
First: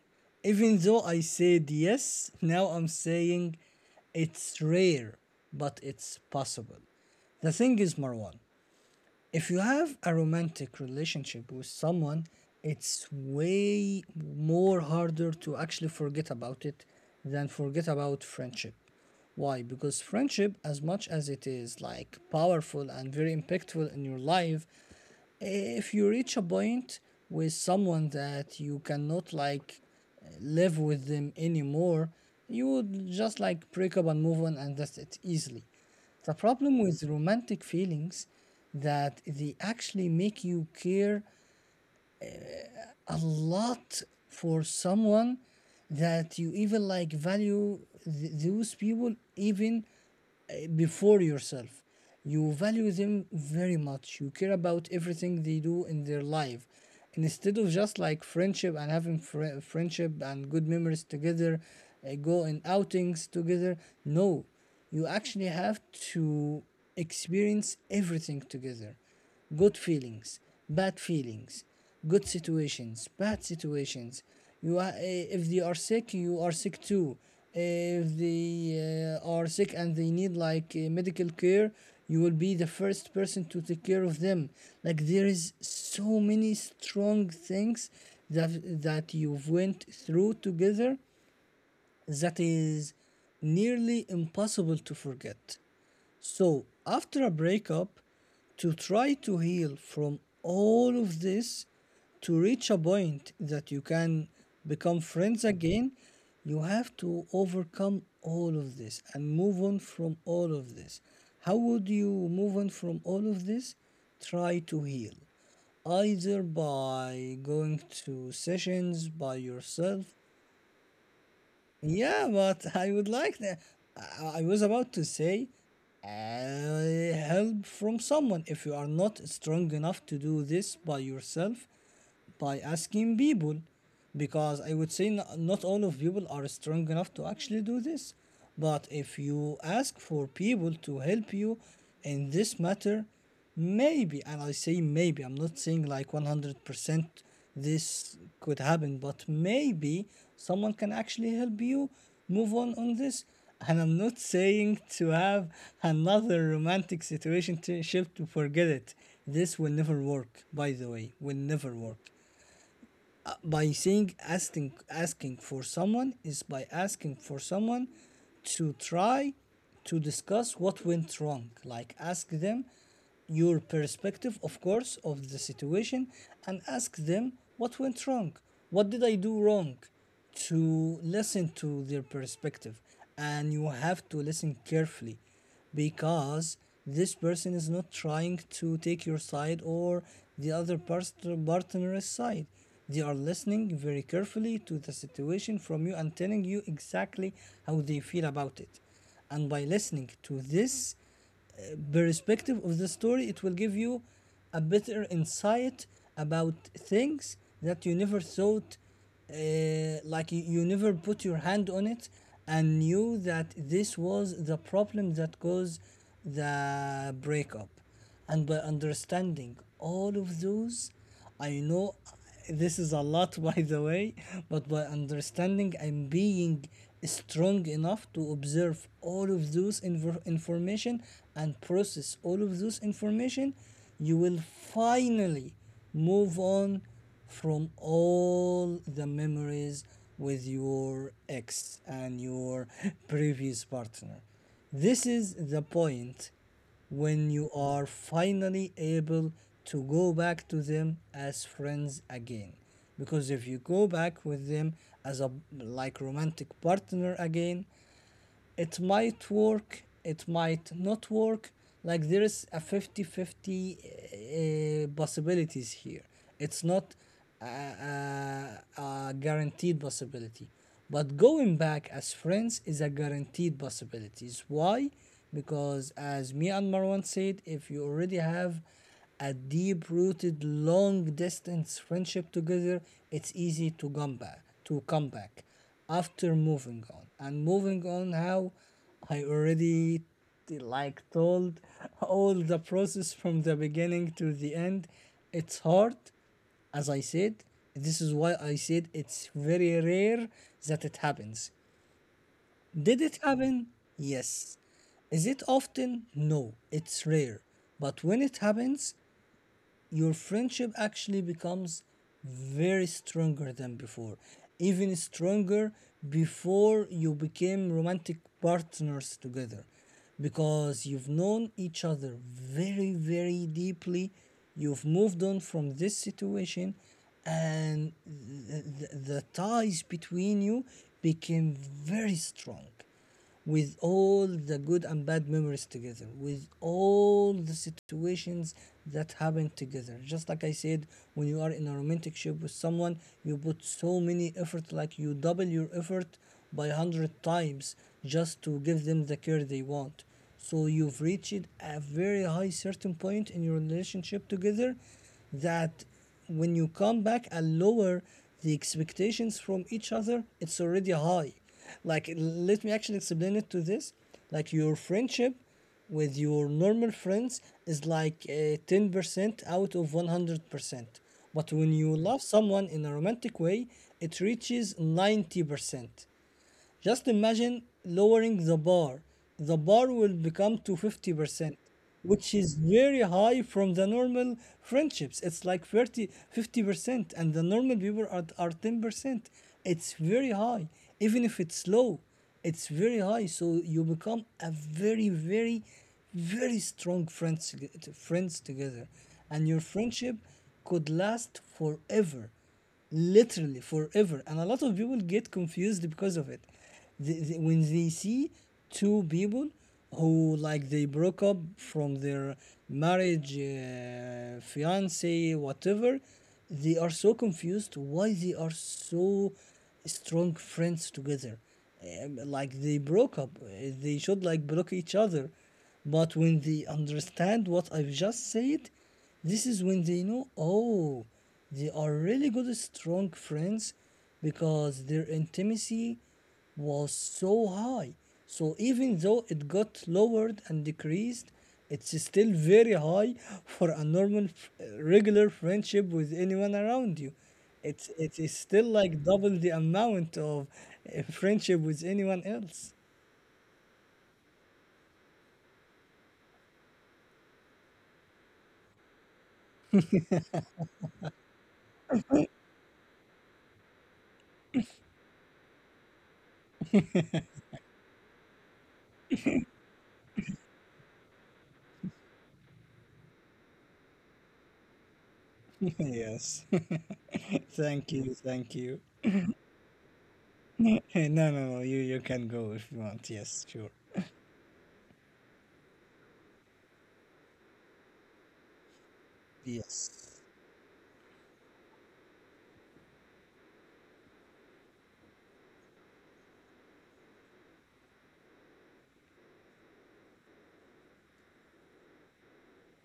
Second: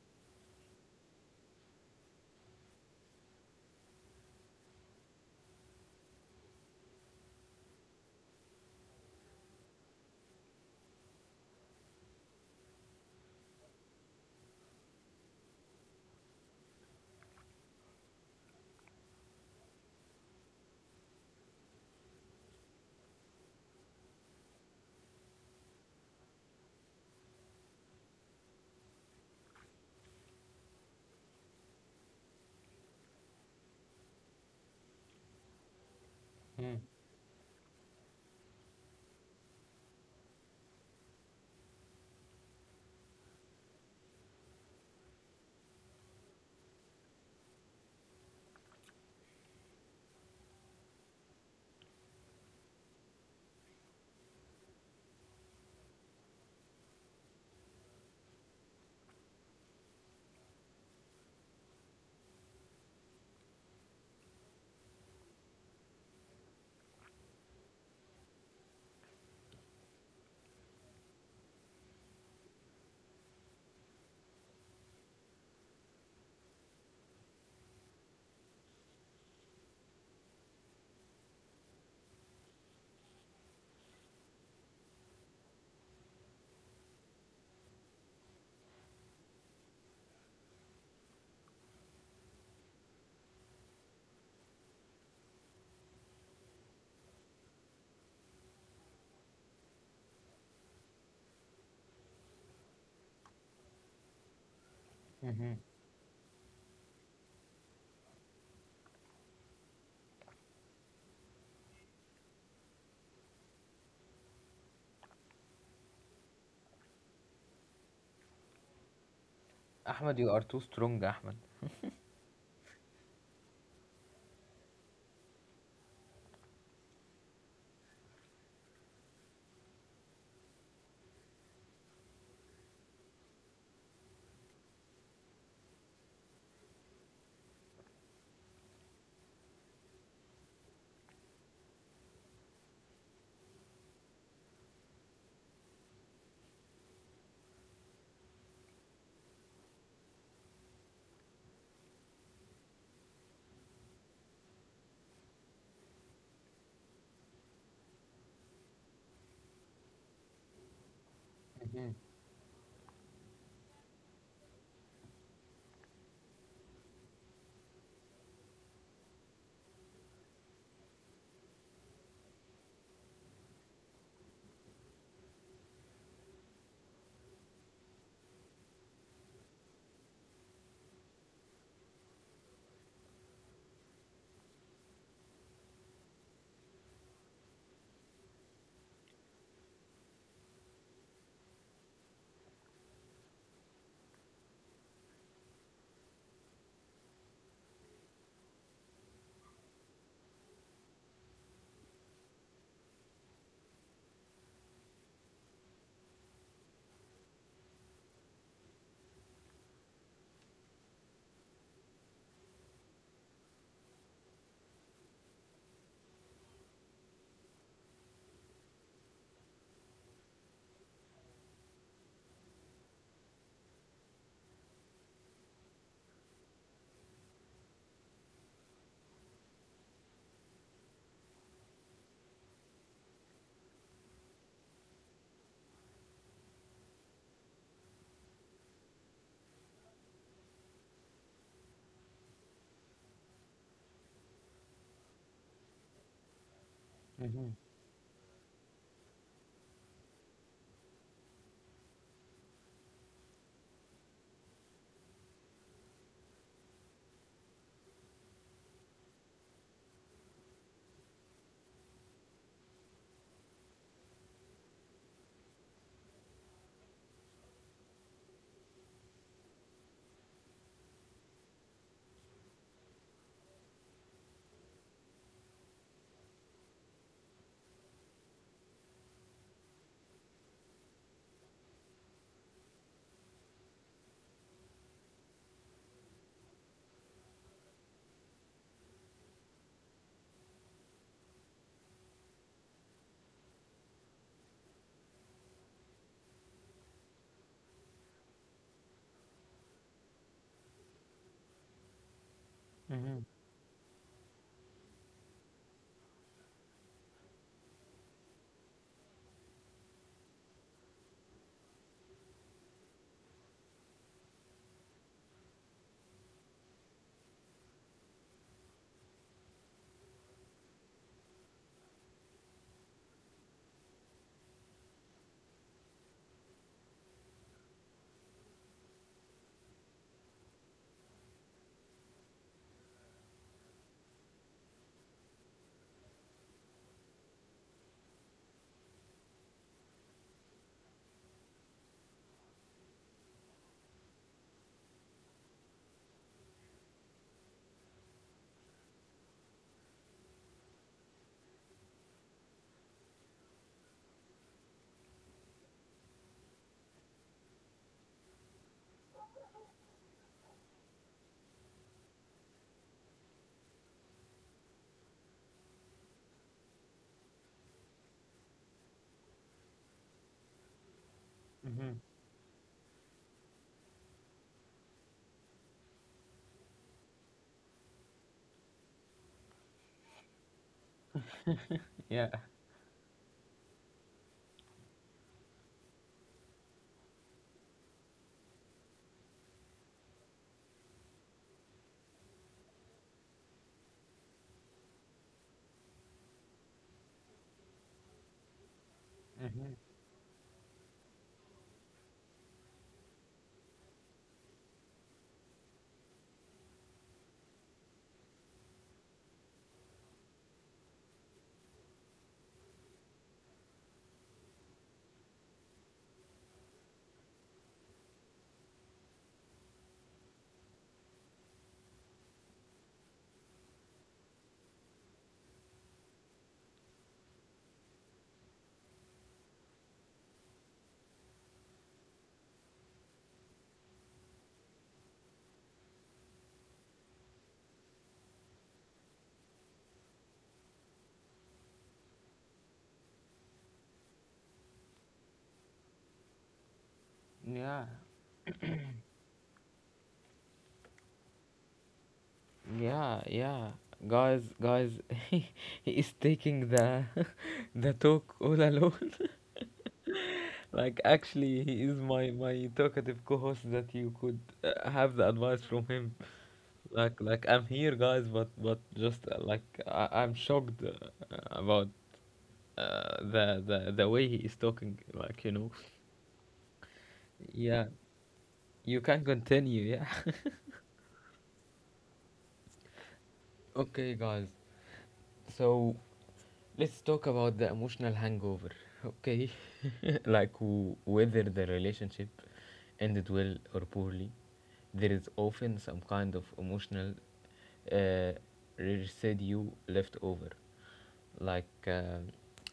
[SPEAKER 2] even though I said yes, now I'm saying it's rare, but it's possible. The thing is, Marwan, if you have a romantic relationship with someone, it's way more harder to actually forget about it than forget about friendship. Why? Because friendship, as much as it is like powerful and very impactful in your life, if you reach a point with someone that you cannot like live with them anymore, you would just like break up and move on, and that's it easily. The problem
[SPEAKER 1] Mm.
[SPEAKER 2] with romantic feelings, that they actually make you care a lot for someone, that you even like value those people, even before yourself. You value them very much. You care about everything they do in their life. Instead of just like friendship and having friendship and good memories together, go in outings together, no, you actually have to experience everything together, good feelings, bad feelings, good situations, bad situations. You are, if they are sick, you are sick too. If they are sick and they need like medical care, you will be the first person to take care of them. Like there is so many strong things that that you've went through together that is nearly impossible to forget. So, after a breakup, to try to heal from all of this, to reach a point that you can become friends
[SPEAKER 1] Mm-hmm.
[SPEAKER 2] again, you have to overcome all of this and move on from all of this. How would you move on from all of this? Try to heal. Either by going to sessions by yourself.
[SPEAKER 1] Ahmed, you are too strong, Ahmed.
[SPEAKER 2] Yeah, but I would like that. I was about to say help from someone. If you are not strong enough to do this by yourself, by asking people, because I would say not, not all of people are strong enough to actually do this. But if you ask for people to help you in this matter. Maybe, and I say maybe, I'm not saying like 100% this could happen, but maybe someone can actually help you move on this. And I'm not saying to have another romantic situation to ship to forget it. This will never work, by the way, will never
[SPEAKER 1] Mm-hmm.
[SPEAKER 2] work by saying asking for someone is by asking for someone to try to discuss what went wrong, like ask them your perspective of course of the situation, and ask them what went wrong, what did I do wrong, to listen to their perspective. And you have to listen carefully because this person is not trying to take your side or the other partner's side. They are listening very carefully to the situation from you and telling you exactly how they feel about it. And by listening to this, uh, perspective of the story, it will give you a better insight about things that you never thought, uh, like you never put your hand on it and knew that this was the problem that caused the breakup. And by understanding all of those, I know this is a lot by the way, but by understanding and being strong enough to observe all of those information and process all of those information, you will finally move on from all the memories with your ex and your previous partner. This is the point when you are finally able to go back to them as friends again. Because if you go back with them as a like romantic partner again, it might work, it might not work. Like there is a fifty-fifty 50 possibilities here. It's not a, a, a guaranteed possibility. But going back as friends is a guaranteed possibility. Why? Because as me and Marwan said, if you already have a deep rooted long distance friendship together, it's easy to come back after moving on. And moving on how? I already like told all the process from the beginning to the end. It's hard, as I said. This is why I said it's very rare that it happens. Did
[SPEAKER 1] Mm-hmm.
[SPEAKER 2] it happen? Yes. Is it often? No, it's rare. But when it happens, your friendship actually becomes very stronger than before, even stronger before you became romantic partners together, because you've known each other very, very deeply. You've moved on from this situation, and the ties between you became very strong, with all the good and bad memories together, with all the situations that happen together. Just like I said, when you are in a romantic ship with someone, you put so many effort, like you double your effort by 100 times just to give them the care they want. So you've reached a very high certain point in your relationship together that when you come back and lower the expectations from each other, it's already high. Like, let me actually explain it to this. Like, your friendship with your normal friends is like 10% out of 100%. But when you
[SPEAKER 1] Mm-hmm.
[SPEAKER 2] love someone in a romantic way, it reaches 90%. Just imagine lowering the bar. The bar will become to 50%, which
[SPEAKER 1] Yeah.
[SPEAKER 2] is very high from the normal friendships. It's like thirty, 50%, and the normal people are 10%. It's very high. Even if it's low, it's very high. So you become a very, very, very strong friends, friends together. And your
[SPEAKER 1] Mm-hmm.
[SPEAKER 2] friendship could last forever, literally forever, and a lot of people get confused because of it. When they see two people who, like, they broke up from their marriage, fiance, whatever, they are so confused why they are so strong friends together. Like they broke up, they should like block each other, but when they understand what I've just said, this is when they know, oh, they are really good, strong friends, because their intimacy was so high. So even though it got lowered and decreased, it's still very high for a normal, regular friendship with anyone around you. It's,
[SPEAKER 1] Yeah.
[SPEAKER 2] it is still like double the amount of friendship with anyone else.
[SPEAKER 1] Yeah, yeah. Guys, guys, he is taking the the talk all alone. Like actually, he is my talkative co-host that you could have the advice from him. Like I'm here, guys, but just like I'm shocked about the way he is talking.
[SPEAKER 2] Yes. Thank
[SPEAKER 1] Yeah.
[SPEAKER 2] you. Thank you.
[SPEAKER 1] You can continue, yeah.
[SPEAKER 2] No, no, no. You can go if you want. Yes, sure.
[SPEAKER 1] Okay, guys. So let's talk about the emotional hangover, okay?
[SPEAKER 2] Yes.
[SPEAKER 1] Like whether the relationship ended well or poorly, there is often some kind of emotional uh, residue left over. Like,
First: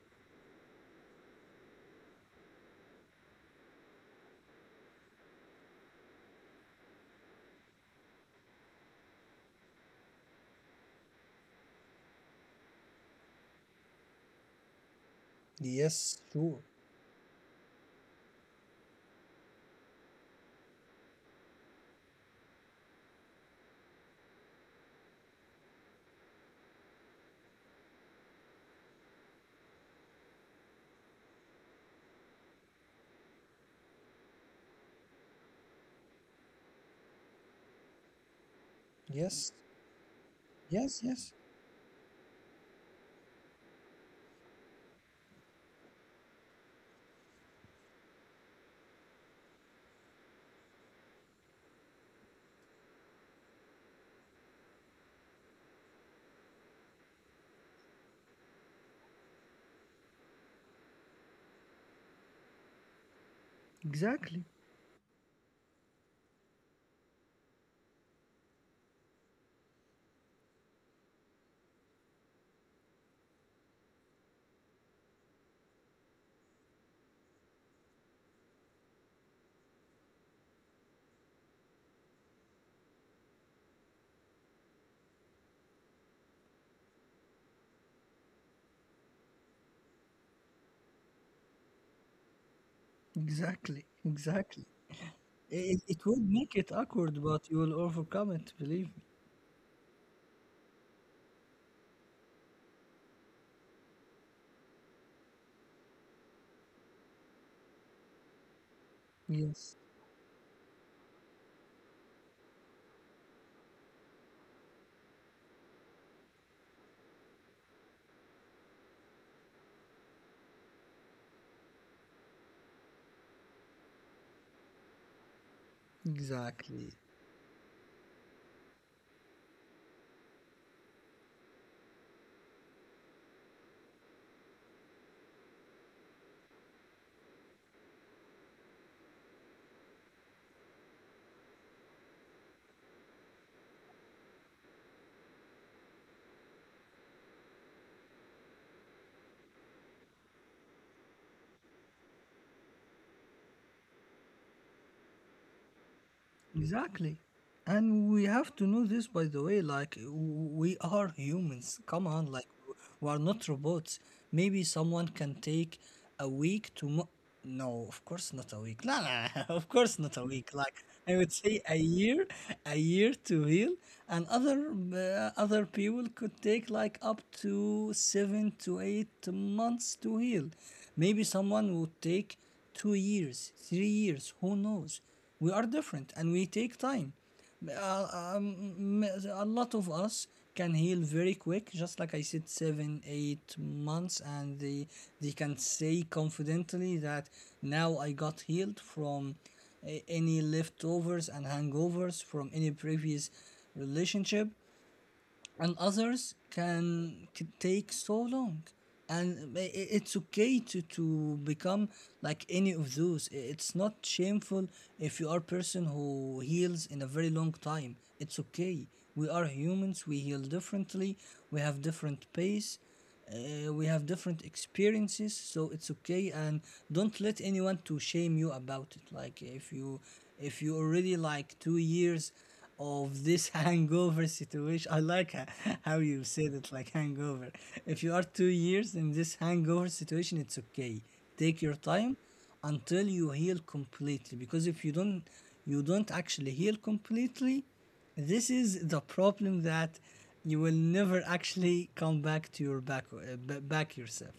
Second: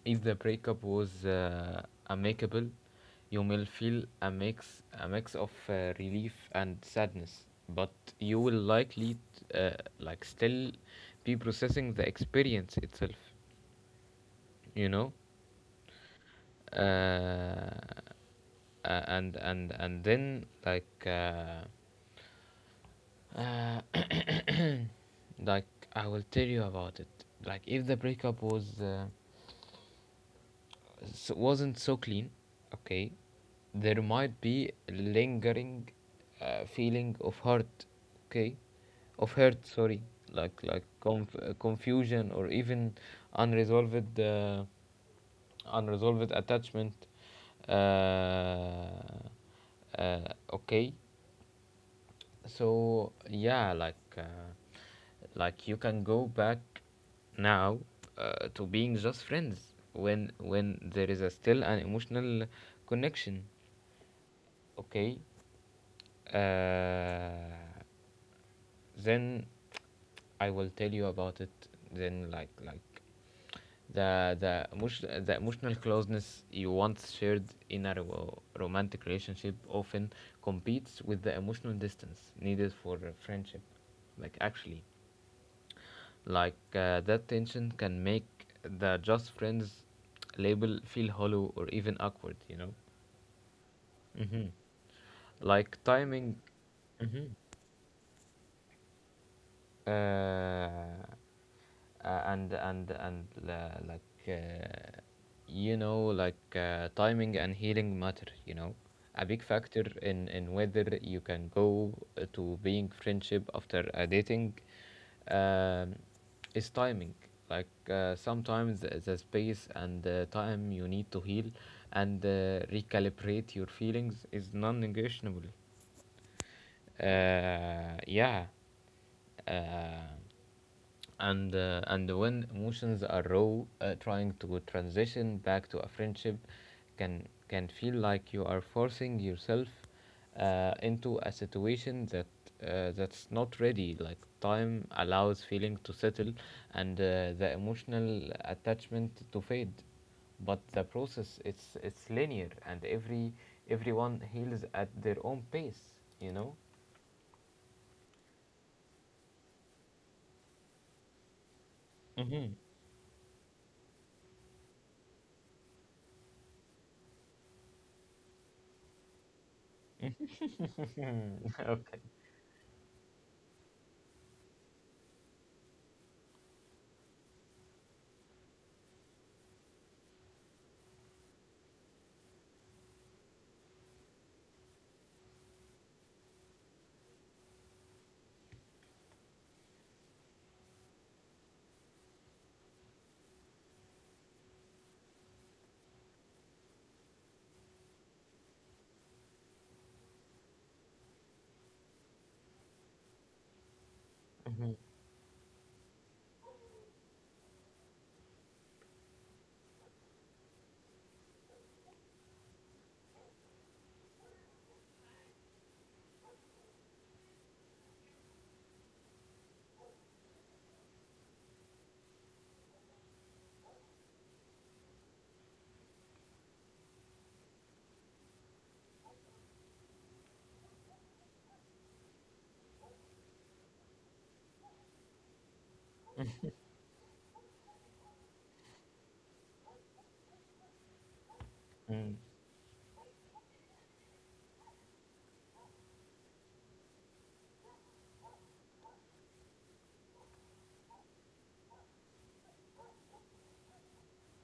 [SPEAKER 1] if the breakup was amicable, you will feel a mix of relief and sadness, but you will likely, t- uh, like, still be processing the experience itself. You know.
[SPEAKER 2] Yes, true.
[SPEAKER 1] Uh, and then like uh, like I will tell you about it. Like if the breakup was so wasn't so clean, okay, there might be a lingering feeling of hurt, okay, of
[SPEAKER 2] Yes.
[SPEAKER 1] hurt. Sorry, like
[SPEAKER 2] Yes, yes.
[SPEAKER 1] confusion or even unresolved uh, unresolved attachment. Uh, uh, okay, so yeah, like you can go back now to being just friends when there is a still an emotional connection.
[SPEAKER 2] Exactly,
[SPEAKER 1] Okay. Uh, then I will tell you about it. Then like the emotional closeness you once shared in a romantic relationship often competes with the emotional distance needed for a friendship. Like actually, like that tension can make the just friends label feel hollow or even awkward, you know.
[SPEAKER 2] exactly,
[SPEAKER 1] Hmm,
[SPEAKER 2] exactly.
[SPEAKER 1] like
[SPEAKER 2] It would
[SPEAKER 1] timing.
[SPEAKER 2] make it awkward,
[SPEAKER 1] Hmm.
[SPEAKER 2] but you will overcome it, believe me.
[SPEAKER 1] Uh, uh, and and and like like timing and healing matter, a big
[SPEAKER 2] Yes,
[SPEAKER 1] factor in whether you can go to being friendship after a dating, um is timing. Like sometimes the space and the time you need to heal and recalibrate your feelings is non-negotiable.
[SPEAKER 2] exactly.
[SPEAKER 1] Yeah. Uh, and and when emotions are raw, trying to transition back to a friendship can feel like you are forcing yourself into a situation that's not ready. Like time allows feeling to settle, and the emotional attachment to fade. But the process it's linear, and everyone heals at their own pace. You know.
[SPEAKER 2] Exactly. And we have to know this, by the way, like we are humans. Come on, like
[SPEAKER 1] Mm-hmm.
[SPEAKER 2] we are not robots. Maybe someone can take a week to. No, of course not a week. No, no, of course not a week. Like I would say a year to heal, and other other people could take like up to 7 to 8 months to heal. Maybe someone would take 2 years, 3 years. Who knows? We are different and we take time. Uh, um, a lot of us can heal very quick, just like I said, seven, 8 months, and they can say confidently that now I got healed from any leftovers and hangovers from any previous relationship,
[SPEAKER 1] Mm-hmm.
[SPEAKER 2] and others can could take so long, and it's okay to become like any of those. It's not shameful if you are a person who heals in a very long time. It's okay, we are humans, we heal differently, we have different pace, we have different experiences, so it's okay. And don't let anyone to shame you about it. Like if you, if you already like 2 years of this hangover situation, I like how you said it, like hangover. If you are 2 years in this hangover situation, it's okay. Take your
[SPEAKER 1] Mm-hmm.
[SPEAKER 2] time until you heal completely, because if you don't, you don't actually heal completely. This is the problem, that you will never actually come back to your back, back yourself,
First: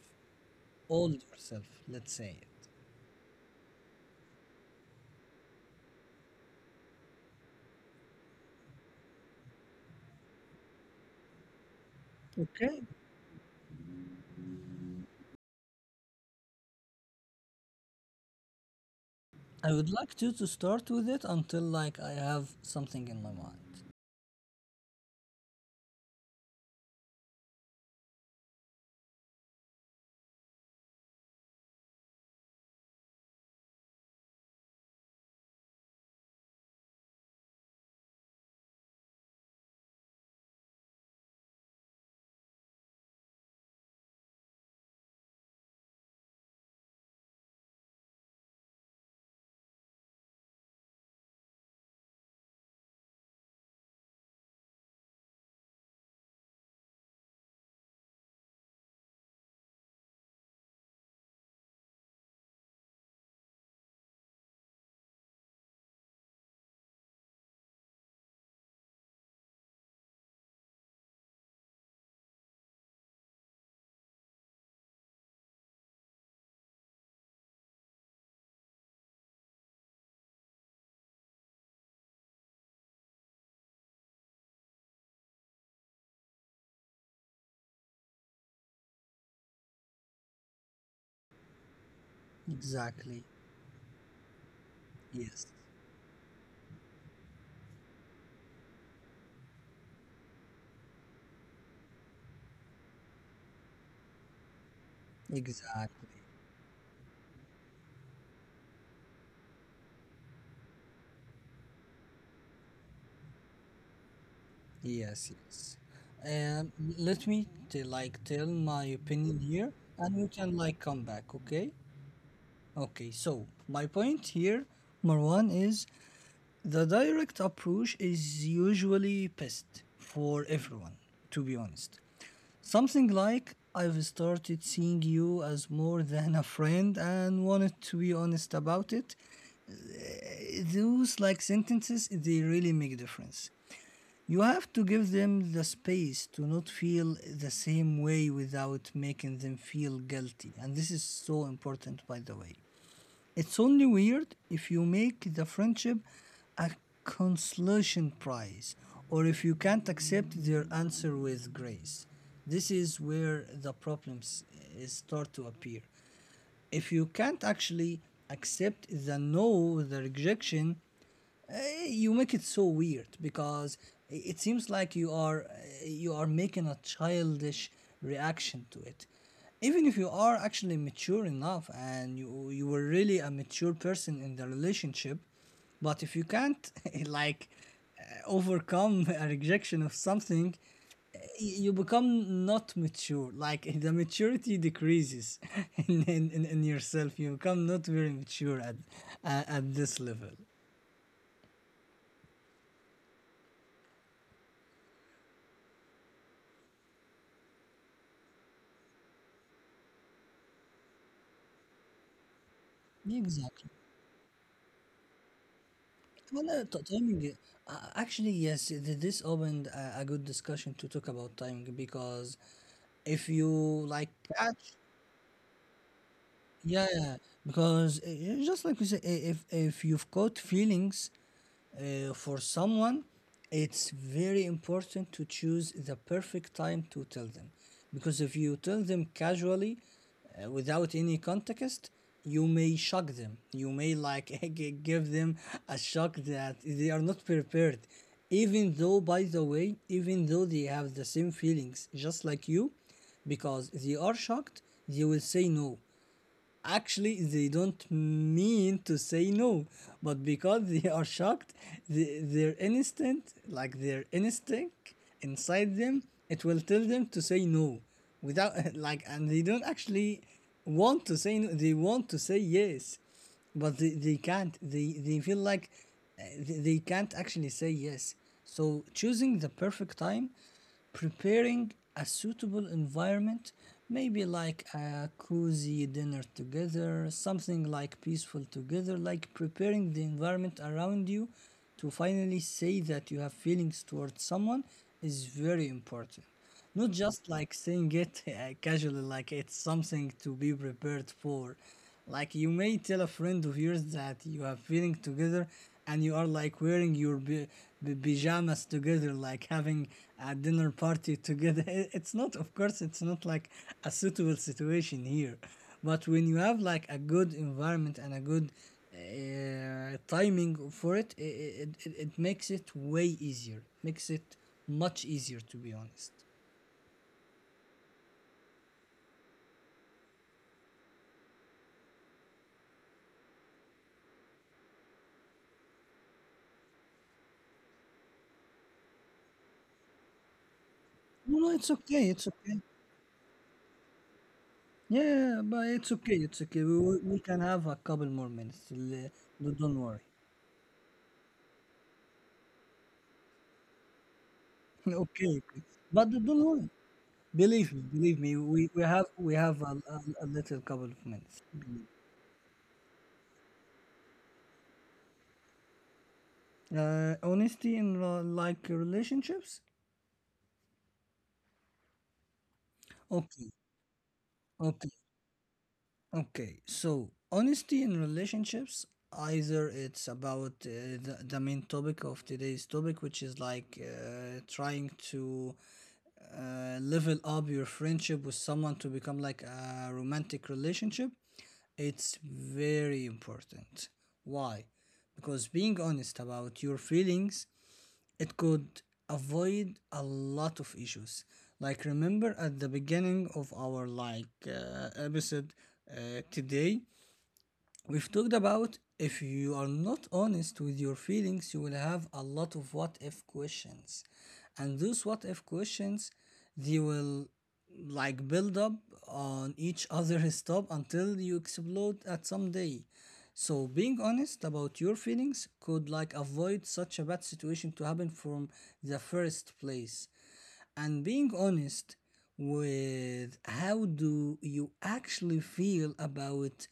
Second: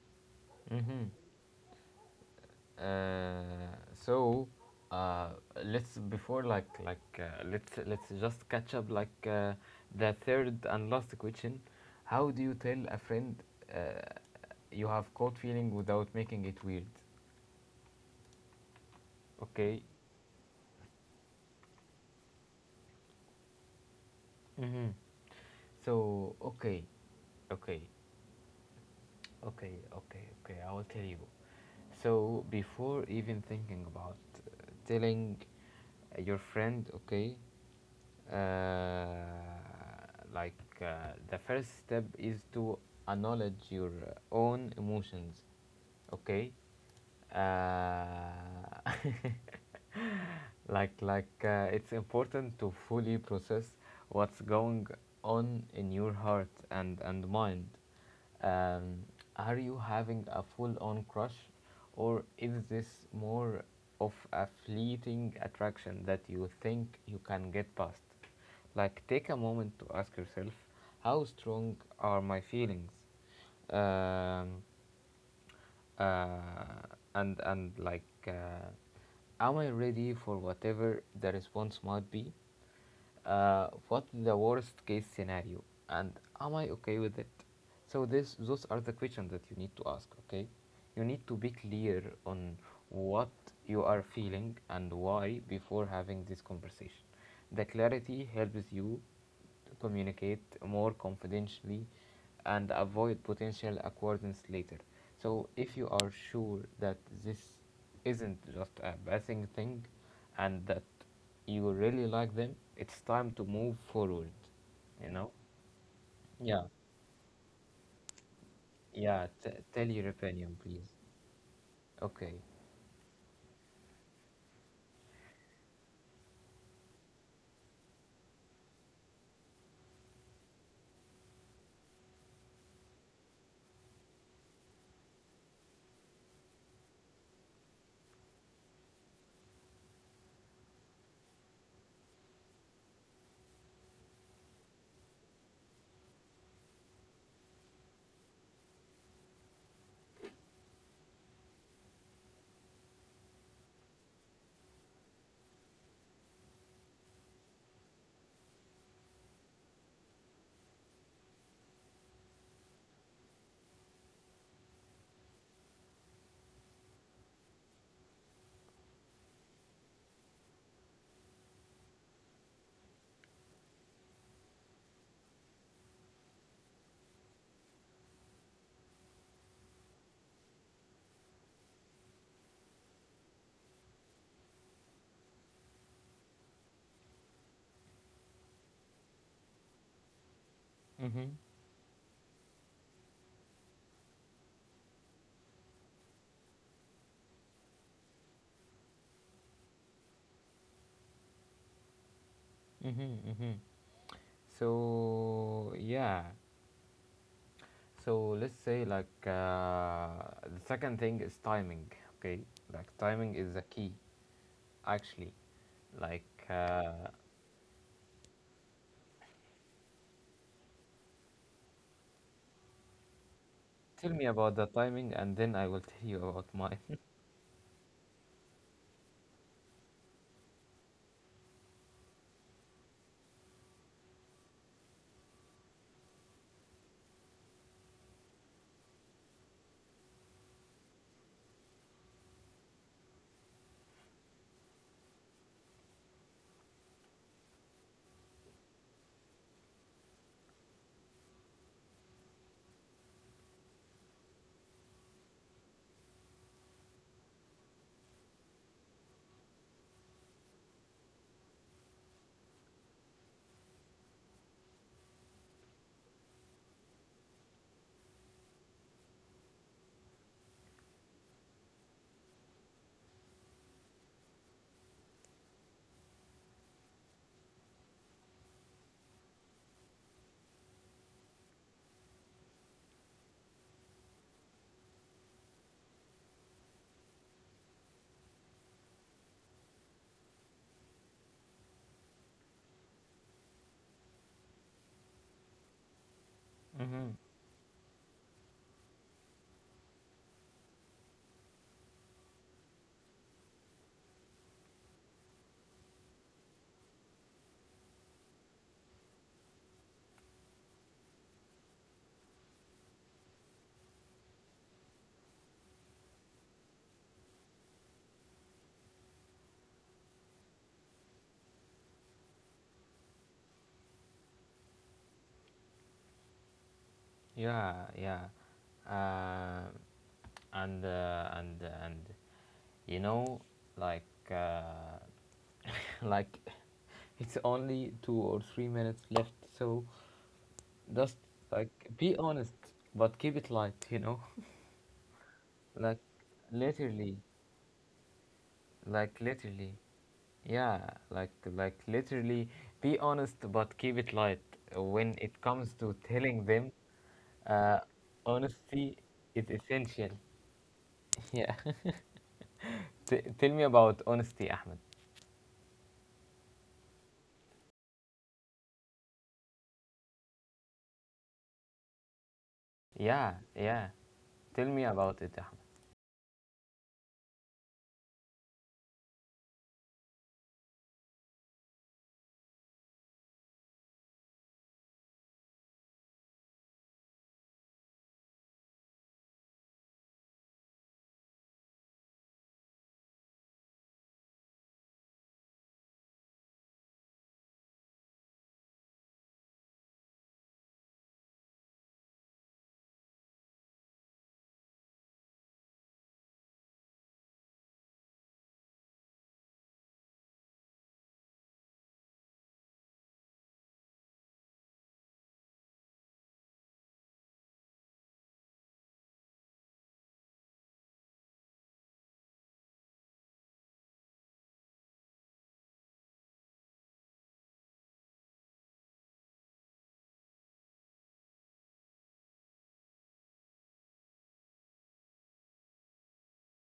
[SPEAKER 1] Mm-hmm.
[SPEAKER 2] old yourself, let's say it.
[SPEAKER 1] Uh, so, uh, let's, before like let's just catch up, like the third and last question. How do you
[SPEAKER 2] Okay.
[SPEAKER 1] tell a friend uh, you have cold feeling without making it weird?
[SPEAKER 2] I
[SPEAKER 1] Okay.
[SPEAKER 2] would like to start with it until like I have something in my mind.
[SPEAKER 1] Mm-hmm. So okay, okay. Okay, okay, okay. I will tell you. So before even thinking about telling your friend, okay, uh, like the first step is to acknowledge your own emotions, okay. uh, like it's important to fully process what's going on in your heart and mind. um, are you having a full-on crush, or is this more of a fleeting attraction that you think you can get past? Like take a moment to ask yourself, how strong are my feelings? um, uh, and like am I ready for whatever the response might be? What's the worst case scenario, and am I okay with it? So this those are the questions that you need to ask, okay. You need to be clear on
[SPEAKER 2] Exactly.
[SPEAKER 1] what you are feeling and why
[SPEAKER 2] Yes.
[SPEAKER 1] before having this conversation. The clarity helps you to communicate more confidentially and avoid potential acquaintance later. So, if you
[SPEAKER 2] Exactly.
[SPEAKER 1] are sure that this isn't just a passing thing and that you really like them, it's time to move forward, you know?
[SPEAKER 2] Yes. Yes.
[SPEAKER 1] Yeah,
[SPEAKER 2] Um, let me like tell my
[SPEAKER 1] yeah,
[SPEAKER 2] opinion
[SPEAKER 1] t-
[SPEAKER 2] here,
[SPEAKER 1] tell your
[SPEAKER 2] and you can
[SPEAKER 1] opinion,
[SPEAKER 2] like
[SPEAKER 1] please.
[SPEAKER 2] come back. Okay.
[SPEAKER 1] Okay.
[SPEAKER 2] Okay. So my point here, Marwan, is the direct approach is usually best for everyone, to be honest. Something like, I've started seeing you as more than a friend and wanted to be honest about it. Those like sentences, they really make a difference. You have to give them the space to not feel the same way without making them feel guilty. And this is so important, by the way. It's only weird if you make the friendship a consolation prize, or if you can't accept their answer with grace. This is where the problems start to appear. If you can't actually accept the no, the rejection, uh, you make it so weird because it seems like you are making a childish reaction to it, even if you are actually mature enough and you were really a mature person in the relationship. But if you can't, like, overcome a rejection of something,
[SPEAKER 1] Mm-hmm.
[SPEAKER 2] you become not mature, like the maturity decreases in yourself, you become not very mature at this level.
[SPEAKER 1] Mm-hmm. Mm-hmm. So yeah, so let's say, like the second thing is timing. Okay, like timing is the
[SPEAKER 2] Exactly.
[SPEAKER 1] key actually. Like
[SPEAKER 2] Well, timing. Actually, yes, this opened a, good discussion to talk about timing. Because if you, like,
[SPEAKER 1] tell me about the
[SPEAKER 2] catch,
[SPEAKER 1] timing, and then I will tell you about mine.
[SPEAKER 2] yeah, yeah, because just like we say, if you've got feelings for someone, it's very important to choose the perfect time to tell them, because if you tell them casually, without any context, you may shock them. You may like give them a shock that they are not prepared, even though, by the way, even though they have the same feelings, just like you, because they are shocked, they will say no. Actually, they don't mean to say no, but because they are shocked, their instinct, like their instinct inside them, it will tell them to say no without like, and they don't actually want to say no, they want to say yes, but they can't, they feel like they can't actually say yes. So choosing the perfect time, preparing a suitable environment, maybe like a cozy dinner together, something like peaceful together, like preparing the environment around you to finally say that you have feelings towards someone, is very important. Not
[SPEAKER 1] Hmm.
[SPEAKER 2] just like saying it casually, like it's something to be prepared for. Like you may tell a friend of yours that you are feeling together and you are like wearing your pajamas together, like having a dinner party together. It's not, of course, it's not like a suitable situation here. But when you have like a good environment and a good timing for it, it it makes it way easier. Makes it much easier, to be honest.
[SPEAKER 1] Yeah, yeah. Uh, and and you know, like uh, like it's only 2 or 3 minutes left. So just,
[SPEAKER 2] No, no,
[SPEAKER 1] like,
[SPEAKER 2] it's okay,
[SPEAKER 1] be
[SPEAKER 2] it's
[SPEAKER 1] honest,
[SPEAKER 2] okay.
[SPEAKER 1] but keep it light. You know.
[SPEAKER 2] Yeah, but it's
[SPEAKER 1] like
[SPEAKER 2] okay, it's okay. We we
[SPEAKER 1] literally
[SPEAKER 2] we can have a couple more minutes.
[SPEAKER 1] like literally,
[SPEAKER 2] Don't worry.
[SPEAKER 1] yeah, like literally, be honest but keep it light
[SPEAKER 2] Okay,
[SPEAKER 1] when it
[SPEAKER 2] okay.
[SPEAKER 1] comes to
[SPEAKER 2] But
[SPEAKER 1] telling
[SPEAKER 2] don't worry.
[SPEAKER 1] them.
[SPEAKER 2] Believe
[SPEAKER 1] uh,
[SPEAKER 2] me, believe me. We we
[SPEAKER 1] Honesty
[SPEAKER 2] have we
[SPEAKER 1] is
[SPEAKER 2] have a, a,
[SPEAKER 1] essential.
[SPEAKER 2] a little couple of minutes.
[SPEAKER 1] Yeah. Tell me about honesty, Ahmed.
[SPEAKER 2] Honesty in like relationships.
[SPEAKER 1] Yeah,
[SPEAKER 2] Okay,
[SPEAKER 1] yeah, tell me
[SPEAKER 2] okay.
[SPEAKER 1] about it,
[SPEAKER 2] Okay, so honesty in relationships, either it's about the main topic of today's topic, which is like trying to level up your friendship with someone to become like a romantic relationship. It's very important. Why? Because being honest about your feelings, it could avoid a lot of issues. Like remember at the beginning of our like episode today, we've talked about if you are not honest with your feelings, you will have a lot of what if questions. And those what if questions, they will like build up on each other's top until you explode at some day. So being honest about your feelings could like avoid such a bad situation to happen from the first place. And being honest with how do you actually feel about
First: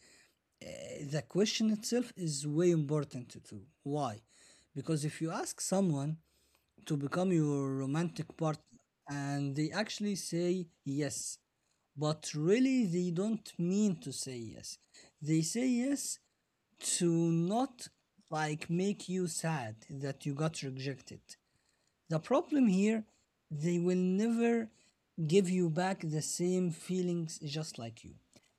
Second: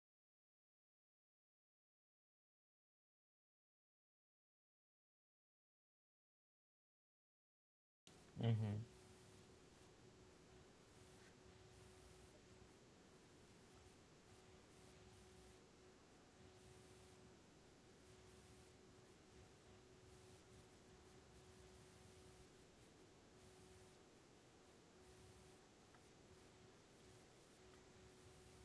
[SPEAKER 2] the question itself is way important too. Why? Because if you ask someone to become your romantic
[SPEAKER 1] Ahmed.
[SPEAKER 2] partner
[SPEAKER 1] Mm-hmm.
[SPEAKER 2] and they actually say yes, but really they don't mean to say yes. They say yes to not like make you sad that you got rejected. The problem here, they will never give you back the same feelings just like you.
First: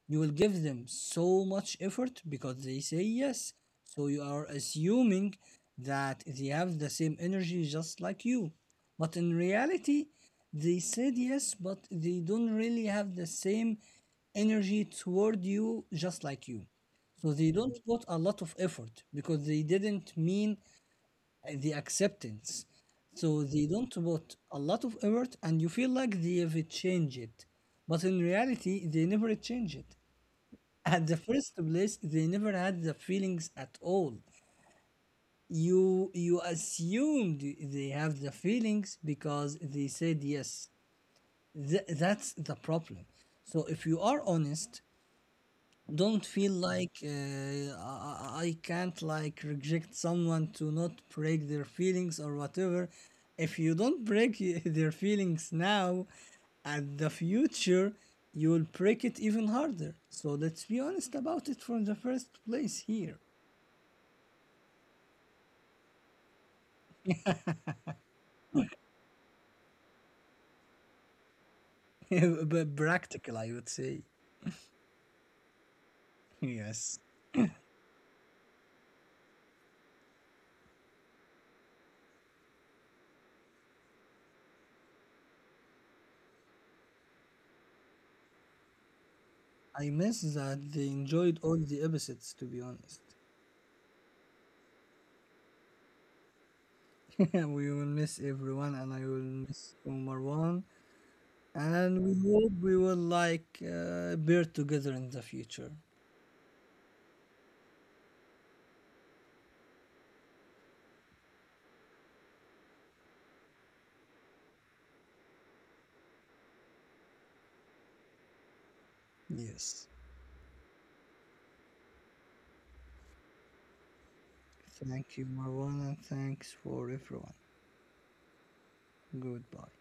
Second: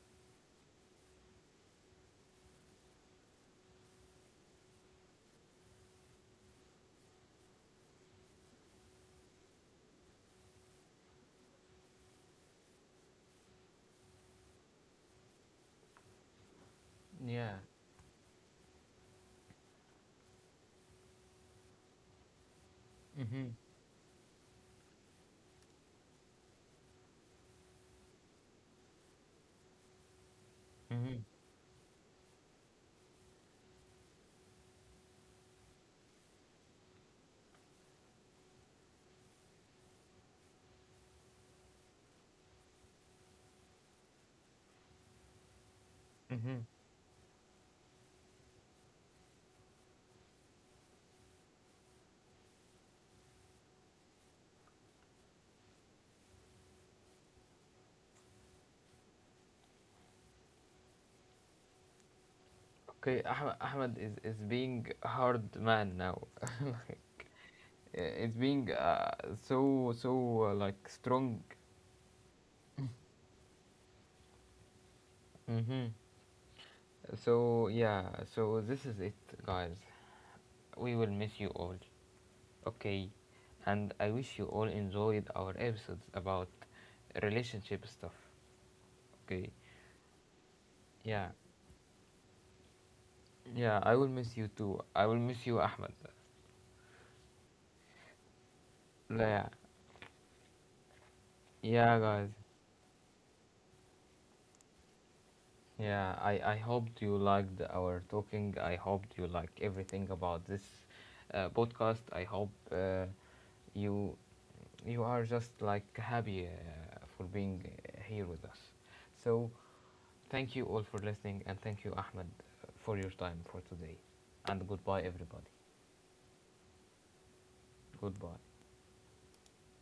[SPEAKER 2] You will give them so much effort because they say yes. So you are assuming that they have the same energy just like you. But in reality, they said yes, but they don't really have the same energy toward you just like you. So they
[SPEAKER 1] Yeah.
[SPEAKER 2] don't put a lot of effort because they didn't mean the acceptance. So
[SPEAKER 1] Mm-hmm.
[SPEAKER 2] they don't put a lot of effort, and you feel like they've changed it. But in reality, they never change it. At the
[SPEAKER 1] Mm-hmm.
[SPEAKER 2] first place, they never had the feelings at all. You assumed they have the feelings because they said yes. That's the problem. So if you are honest, don't feel
[SPEAKER 1] Mm-hmm.
[SPEAKER 2] like I can't like reject someone to not break their feelings or whatever. If you don't break their feelings now, at the future you will break it even harder. So let's be honest about it from the first place here.
[SPEAKER 1] Okay, Ahmed. Ahmed is being hard man now, like, it's being so like strong.
[SPEAKER 2] But practical, I would say.
[SPEAKER 1] Mm-hmm.
[SPEAKER 2] Yes.
[SPEAKER 1] So yeah, so this is it, guys. We will miss you all. Okay, and I wish you all enjoyed our episodes about relationship stuff. Okay,
[SPEAKER 2] I miss that they
[SPEAKER 1] yeah,
[SPEAKER 2] enjoyed all the episodes, to be honest.
[SPEAKER 1] yeah. I will miss you too. I will miss you, Ahmed.
[SPEAKER 2] We will miss everyone, and I will
[SPEAKER 1] Yeah,
[SPEAKER 2] miss Omar One.
[SPEAKER 1] yeah,
[SPEAKER 2] And we
[SPEAKER 1] guys.
[SPEAKER 2] hope we will like beer together in the future.
[SPEAKER 1] Yeah, I hoped you liked our talking. I hoped you like everything about this podcast. I hope you you are just like happy for being here with us. So,
[SPEAKER 2] Yes.
[SPEAKER 1] thank you all for listening, and thank you, Ahmed, for your time for today. And goodbye,
[SPEAKER 2] Thank you,
[SPEAKER 1] everybody.
[SPEAKER 2] Marwan, and thanks for everyone.
[SPEAKER 1] Goodbye.
[SPEAKER 2] Goodbye.